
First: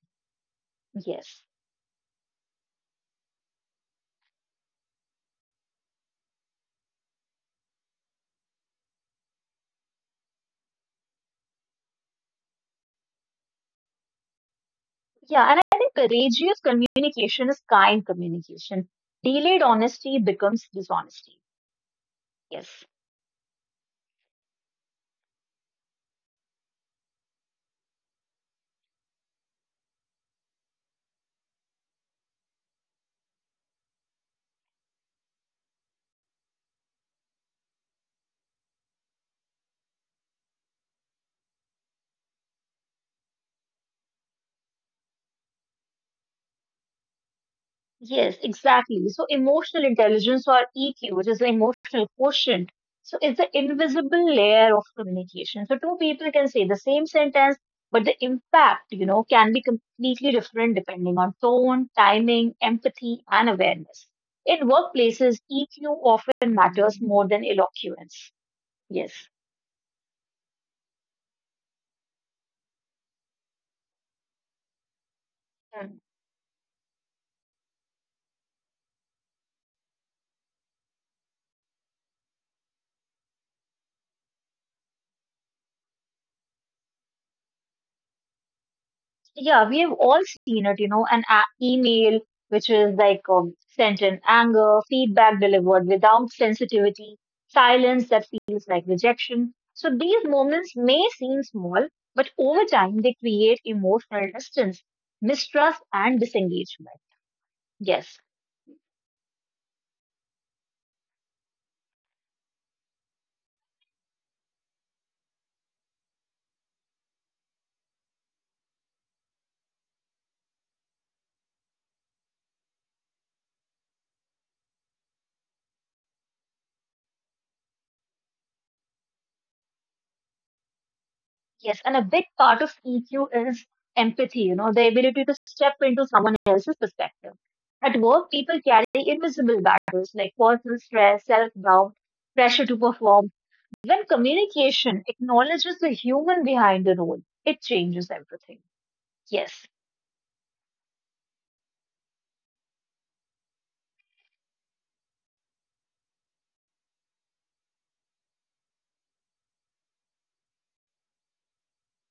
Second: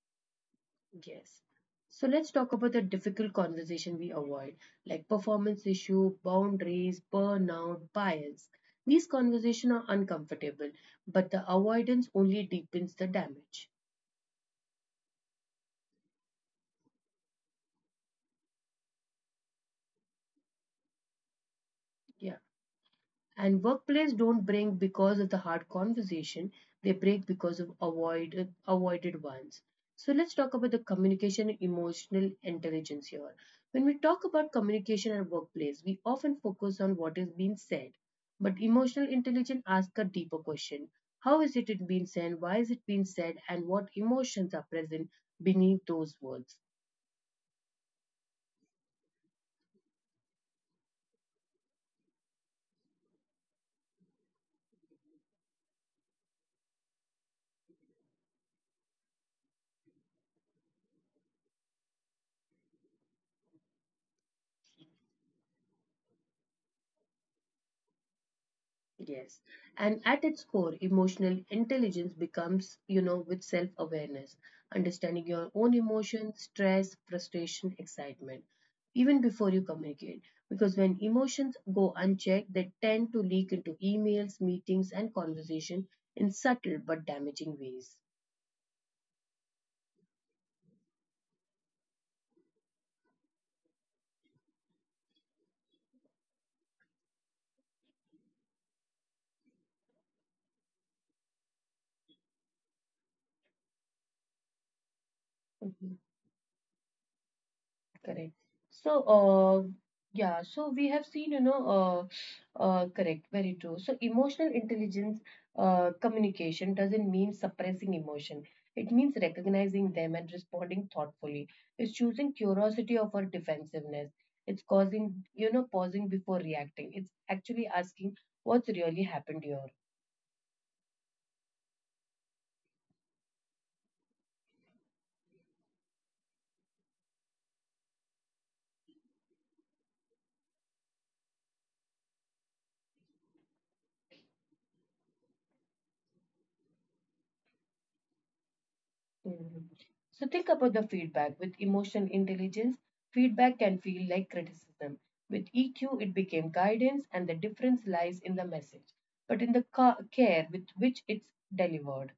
A: Yes.
B: Yes.
A: So let's talk about the difficult conversation we avoid, like performance issue, boundaries, burnout, bias. These conversations are uncomfortable, but the avoidance only deepens the damage.
B: Yeah, and I think courageous communication is kind communication. Delayed honesty becomes dishonesty.
A: Yeah.
B: Yes.
A: And workplace don't break because of the hard conversation, they break because of avoided ones. So let's talk about the communication and emotional intelligence here. When we talk about communication at workplace, we often focus on what is being said. But emotional intelligence asks a deeper question. How is it being said? Why is it being said? And what emotions are present beneath those words?
B: Yes, exactly. So emotional intelligence, or EQ, which is the emotional quotient. So it's the invisible layer of communication. So two people can say the same sentence, but the impact, you know, can be completely different depending on tone, timing, empathy, and awareness. In workplaces, EQ often matters more than eloquence. Yes.
A: Yes. And at its core, emotional intelligence becomes, you know, with self awareness, understanding your own emotions, stress, frustration, excitement, even before you communicate. Because when emotions go unchecked, they tend to leak into emails, meetings, and conversation in subtle but damaging ways.
B: Yeah, we have all seen it, you know, an email which is like sent in anger, feedback delivered without sensitivity, silence that feels like rejection. So these moments may seem small, but over time they create emotional distance, mistrust, and disengagement. Yes.
A: Correct. So, uh, yeah, so we have seen, correct, very true. So, emotional intelligence communication doesn't mean suppressing emotion. It means recognizing them and responding thoughtfully. It's choosing curiosity over defensiveness. It's causing, you know, pausing before reacting. It's actually asking what's really happened here.
B: Yes, and a big part of EQ is empathy, you know, the ability to step into someone else's perspective. At work, people carry invisible battles like personal stress, self doubt, pressure to perform. When communication acknowledges the human behind the role, it changes everything.
A: Mhm.
B: Yes.
A: So think about the feedback. With emotional intelligence, feedback can feel like criticism. With EQ, it became guidance, and the difference lies in the message, but in the care with which it's delivered.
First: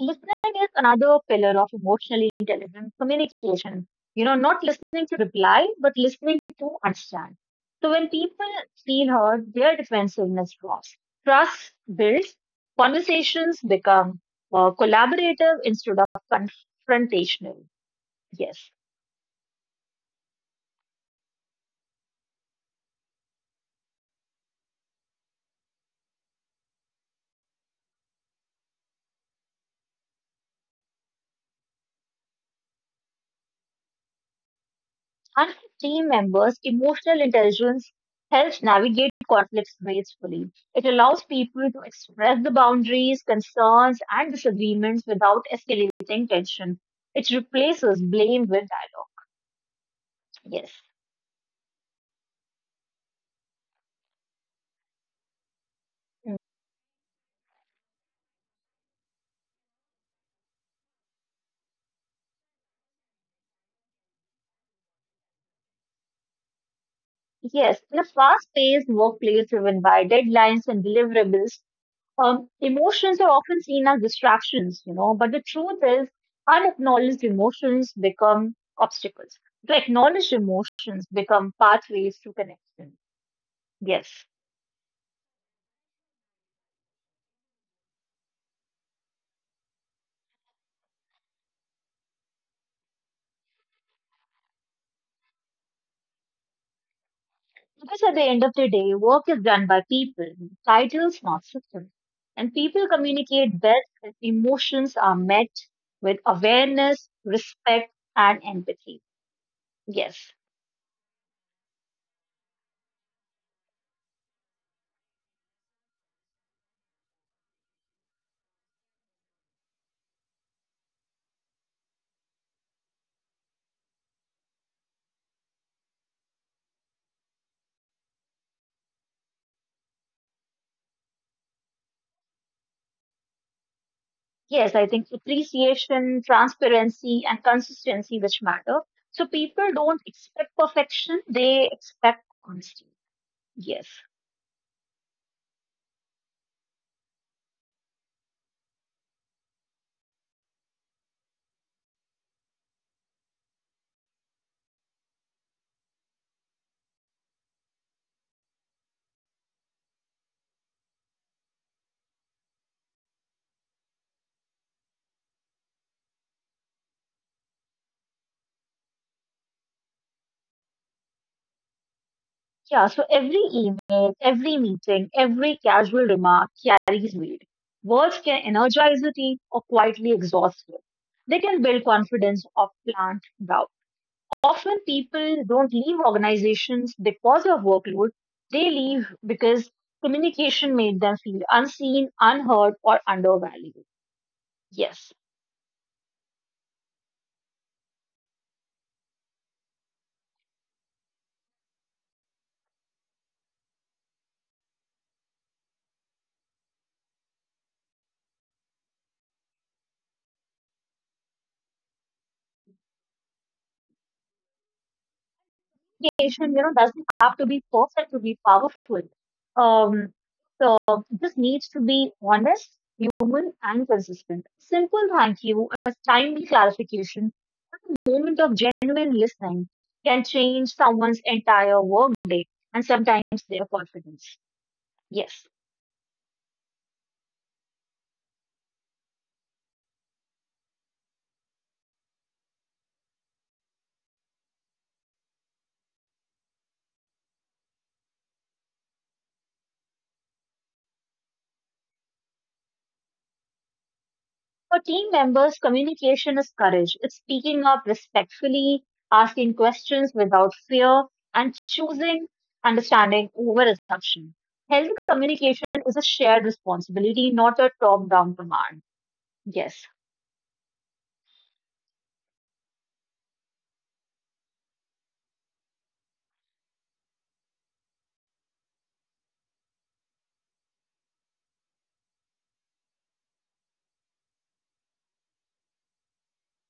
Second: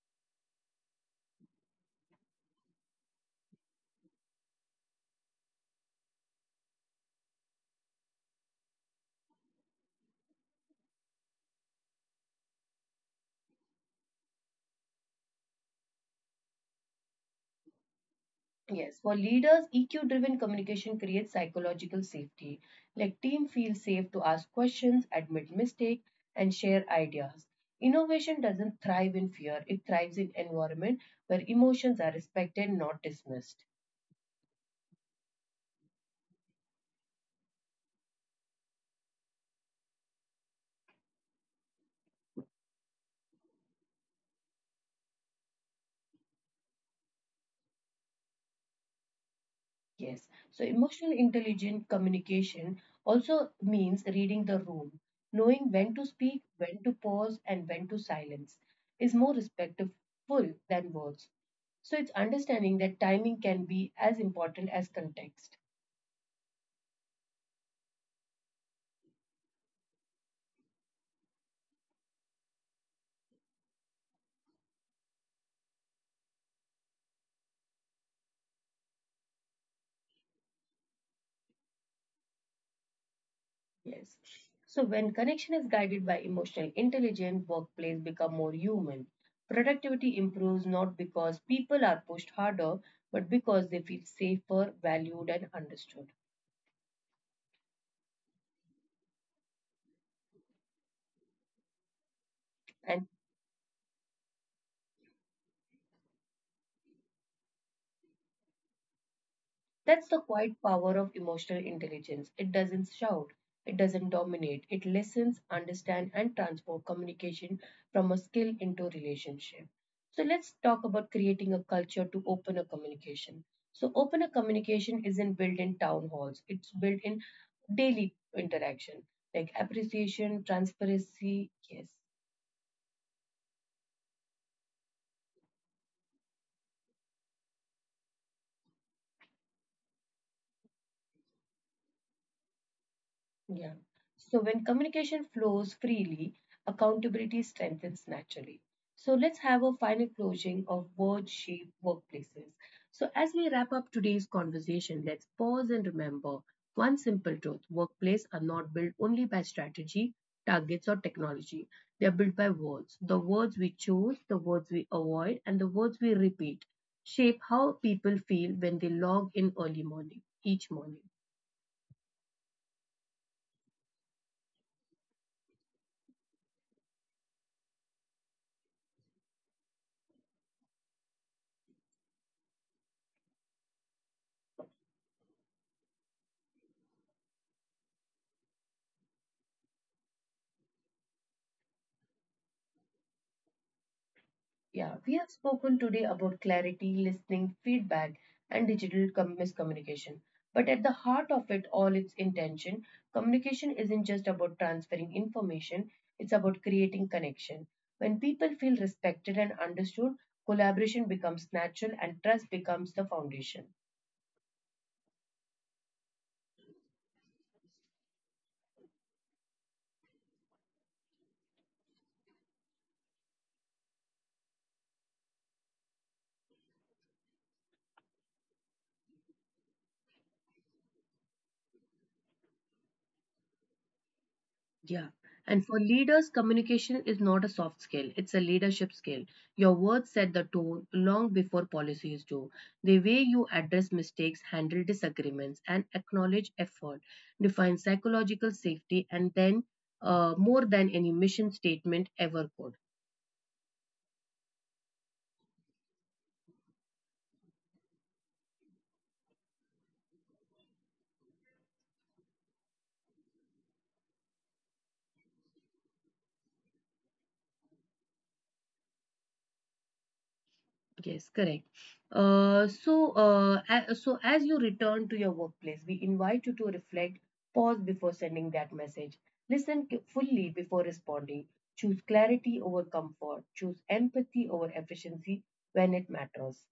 B: Listening is another pillar of emotional intelligent communication. You know, not listening to reply, but listening to understand. So when people feel heard, their defensiveness drops. Trust builds. Conversations become collaborative instead of confrontational. Yes.
A: Yes, for leaders, EQ driven communication creates psychological safety. Like team feels safe to ask questions, admit mistakes, and share ideas. Innovation doesn't thrive in fear, it thrives in environment where emotions are respected, not dismissed.
B: Unlike team members, emotional intelligence helps navigate conflicts gracefully. It allows people to express the boundaries, concerns, and disagreements without escalating tension. It replaces blame with dialogue.
A: Yes. So
B: Yes.
A: emotional intelligent communication also means reading the room, knowing when to speak, when to pause, and when to silence is more respectful than words. So it's understanding that timing can be as important as context.
B: Yes, in a fast paced workplace driven by deadlines and deliverables, emotions are often seen as distractions, you know, but the truth is unacknowledged emotions become obstacles. The acknowledged emotions become pathways to connection.
A: Yes.
B: Yes.
A: So when connection is guided by emotional intelligence, workplace become more human. Productivity improves not because people are pushed harder, but because they feel safer, valued, and understood.
B: Because at the end of the day, work is done by people, titles, not systems. And people
A: And
B: communicate best if emotions are met with awareness, respect, and empathy.
A: that's the
B: Yes.
A: quiet power of emotional intelligence. It doesn't shout, it doesn't dominate, it listens, understands, and transforms communication from a skill into a relationship. So let's talk about creating a culture to open a communication. So open a communication isn't built in town halls, it's built in daily interaction, like appreciation, transparency, yes.
B: Yes, I think appreciation, transparency, and consistency which matter. So people don't expect perfection, they expect honesty.
A: Yeah.
B: Yes.
A: So when communication flows freely, accountability strengthens naturally. So let's have a final closing of word shape workplaces. So as we wrap up today's conversation, let's pause and remember one simple truth: workplaces are not built only by strategy, targets, or technology. They are built by words. The words we choose, the words we avoid, and the words we repeat shape how people feel when they log in early morning, each morning.
B: Yeah, so every email, every meeting, every casual remark carries weight. Words can energize a team or quietly exhaust it. They can build confidence or plant doubt. Often people don't leave organizations because of workload. They leave because communication made them feel unseen, unheard, or undervalued.
A: Yeah,
B: Yes.
A: we have spoken today about clarity, listening, feedback, and digital miscommunication. But at the heart of it all, its intention. Communication isn't just about transferring information, it's about creating connection. When people feel respected and understood, collaboration becomes natural and trust becomes the foundation.
B: Communication, you know, doesn't have to be perfect to be powerful. Um, so this needs to be honest, human, and consistent. Simple thank you, a timely clarification, a moment of genuine listening can change someone's entire workday and sometimes their confidence.
A: Yeah.
B: Yes.
A: And for leaders, communication is not a soft skill, it's a leadership skill. Your words set the tone long before policies do. The way you address mistakes, handle disagreements, and acknowledge effort defines psychological safety, and then more than any mission statement ever could.
B: For team members, communication is courage. It's speaking up respectfully, asking questions without fear, and choosing understanding over assumption. Healthy communication is a shared responsibility, not a top down command. Yes,
A: Yes, correct. So so as you return to your workplace, we invite you to reflect, pause before sending that message, listen fully before responding, choose clarity over comfort, choose empathy over efficiency when it matters.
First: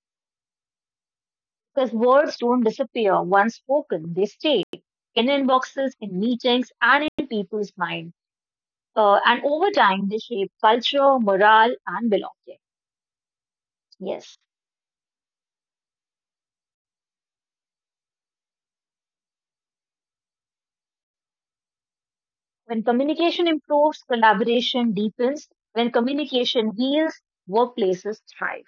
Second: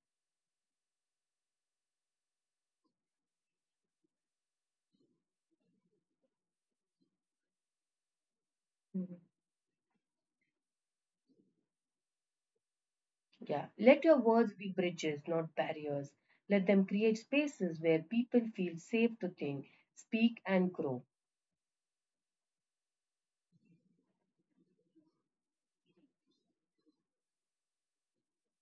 B: because words don't disappear once spoken, they stay in inboxes, in meetings, and in people's mind. Uh,
A: Mhm.
B: and over time, they shape culture, morale, and belonging.
A: Yeah, let your
B: Yes.
A: words be bridges, not barriers. Let them create spaces where people feel safe to think, speak, and grow.
B: When communication improves, collaboration deepens. When communication heals, workplaces thrive.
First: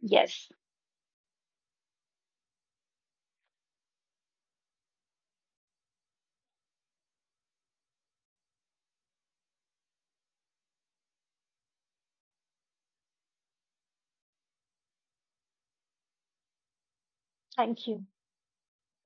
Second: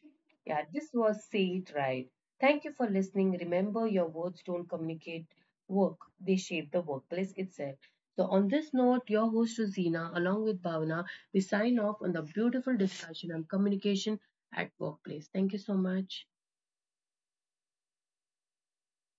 B: Yes,
A: Yeah, this was See It Right. Thank you for listening. Remember, your words don't communicate work, they shape the workplace itself. So, on this note, your host Rosina, along with Bhavana, we sign off on the beautiful discussion on communication at workplace. Thank you so much.
B: thank you.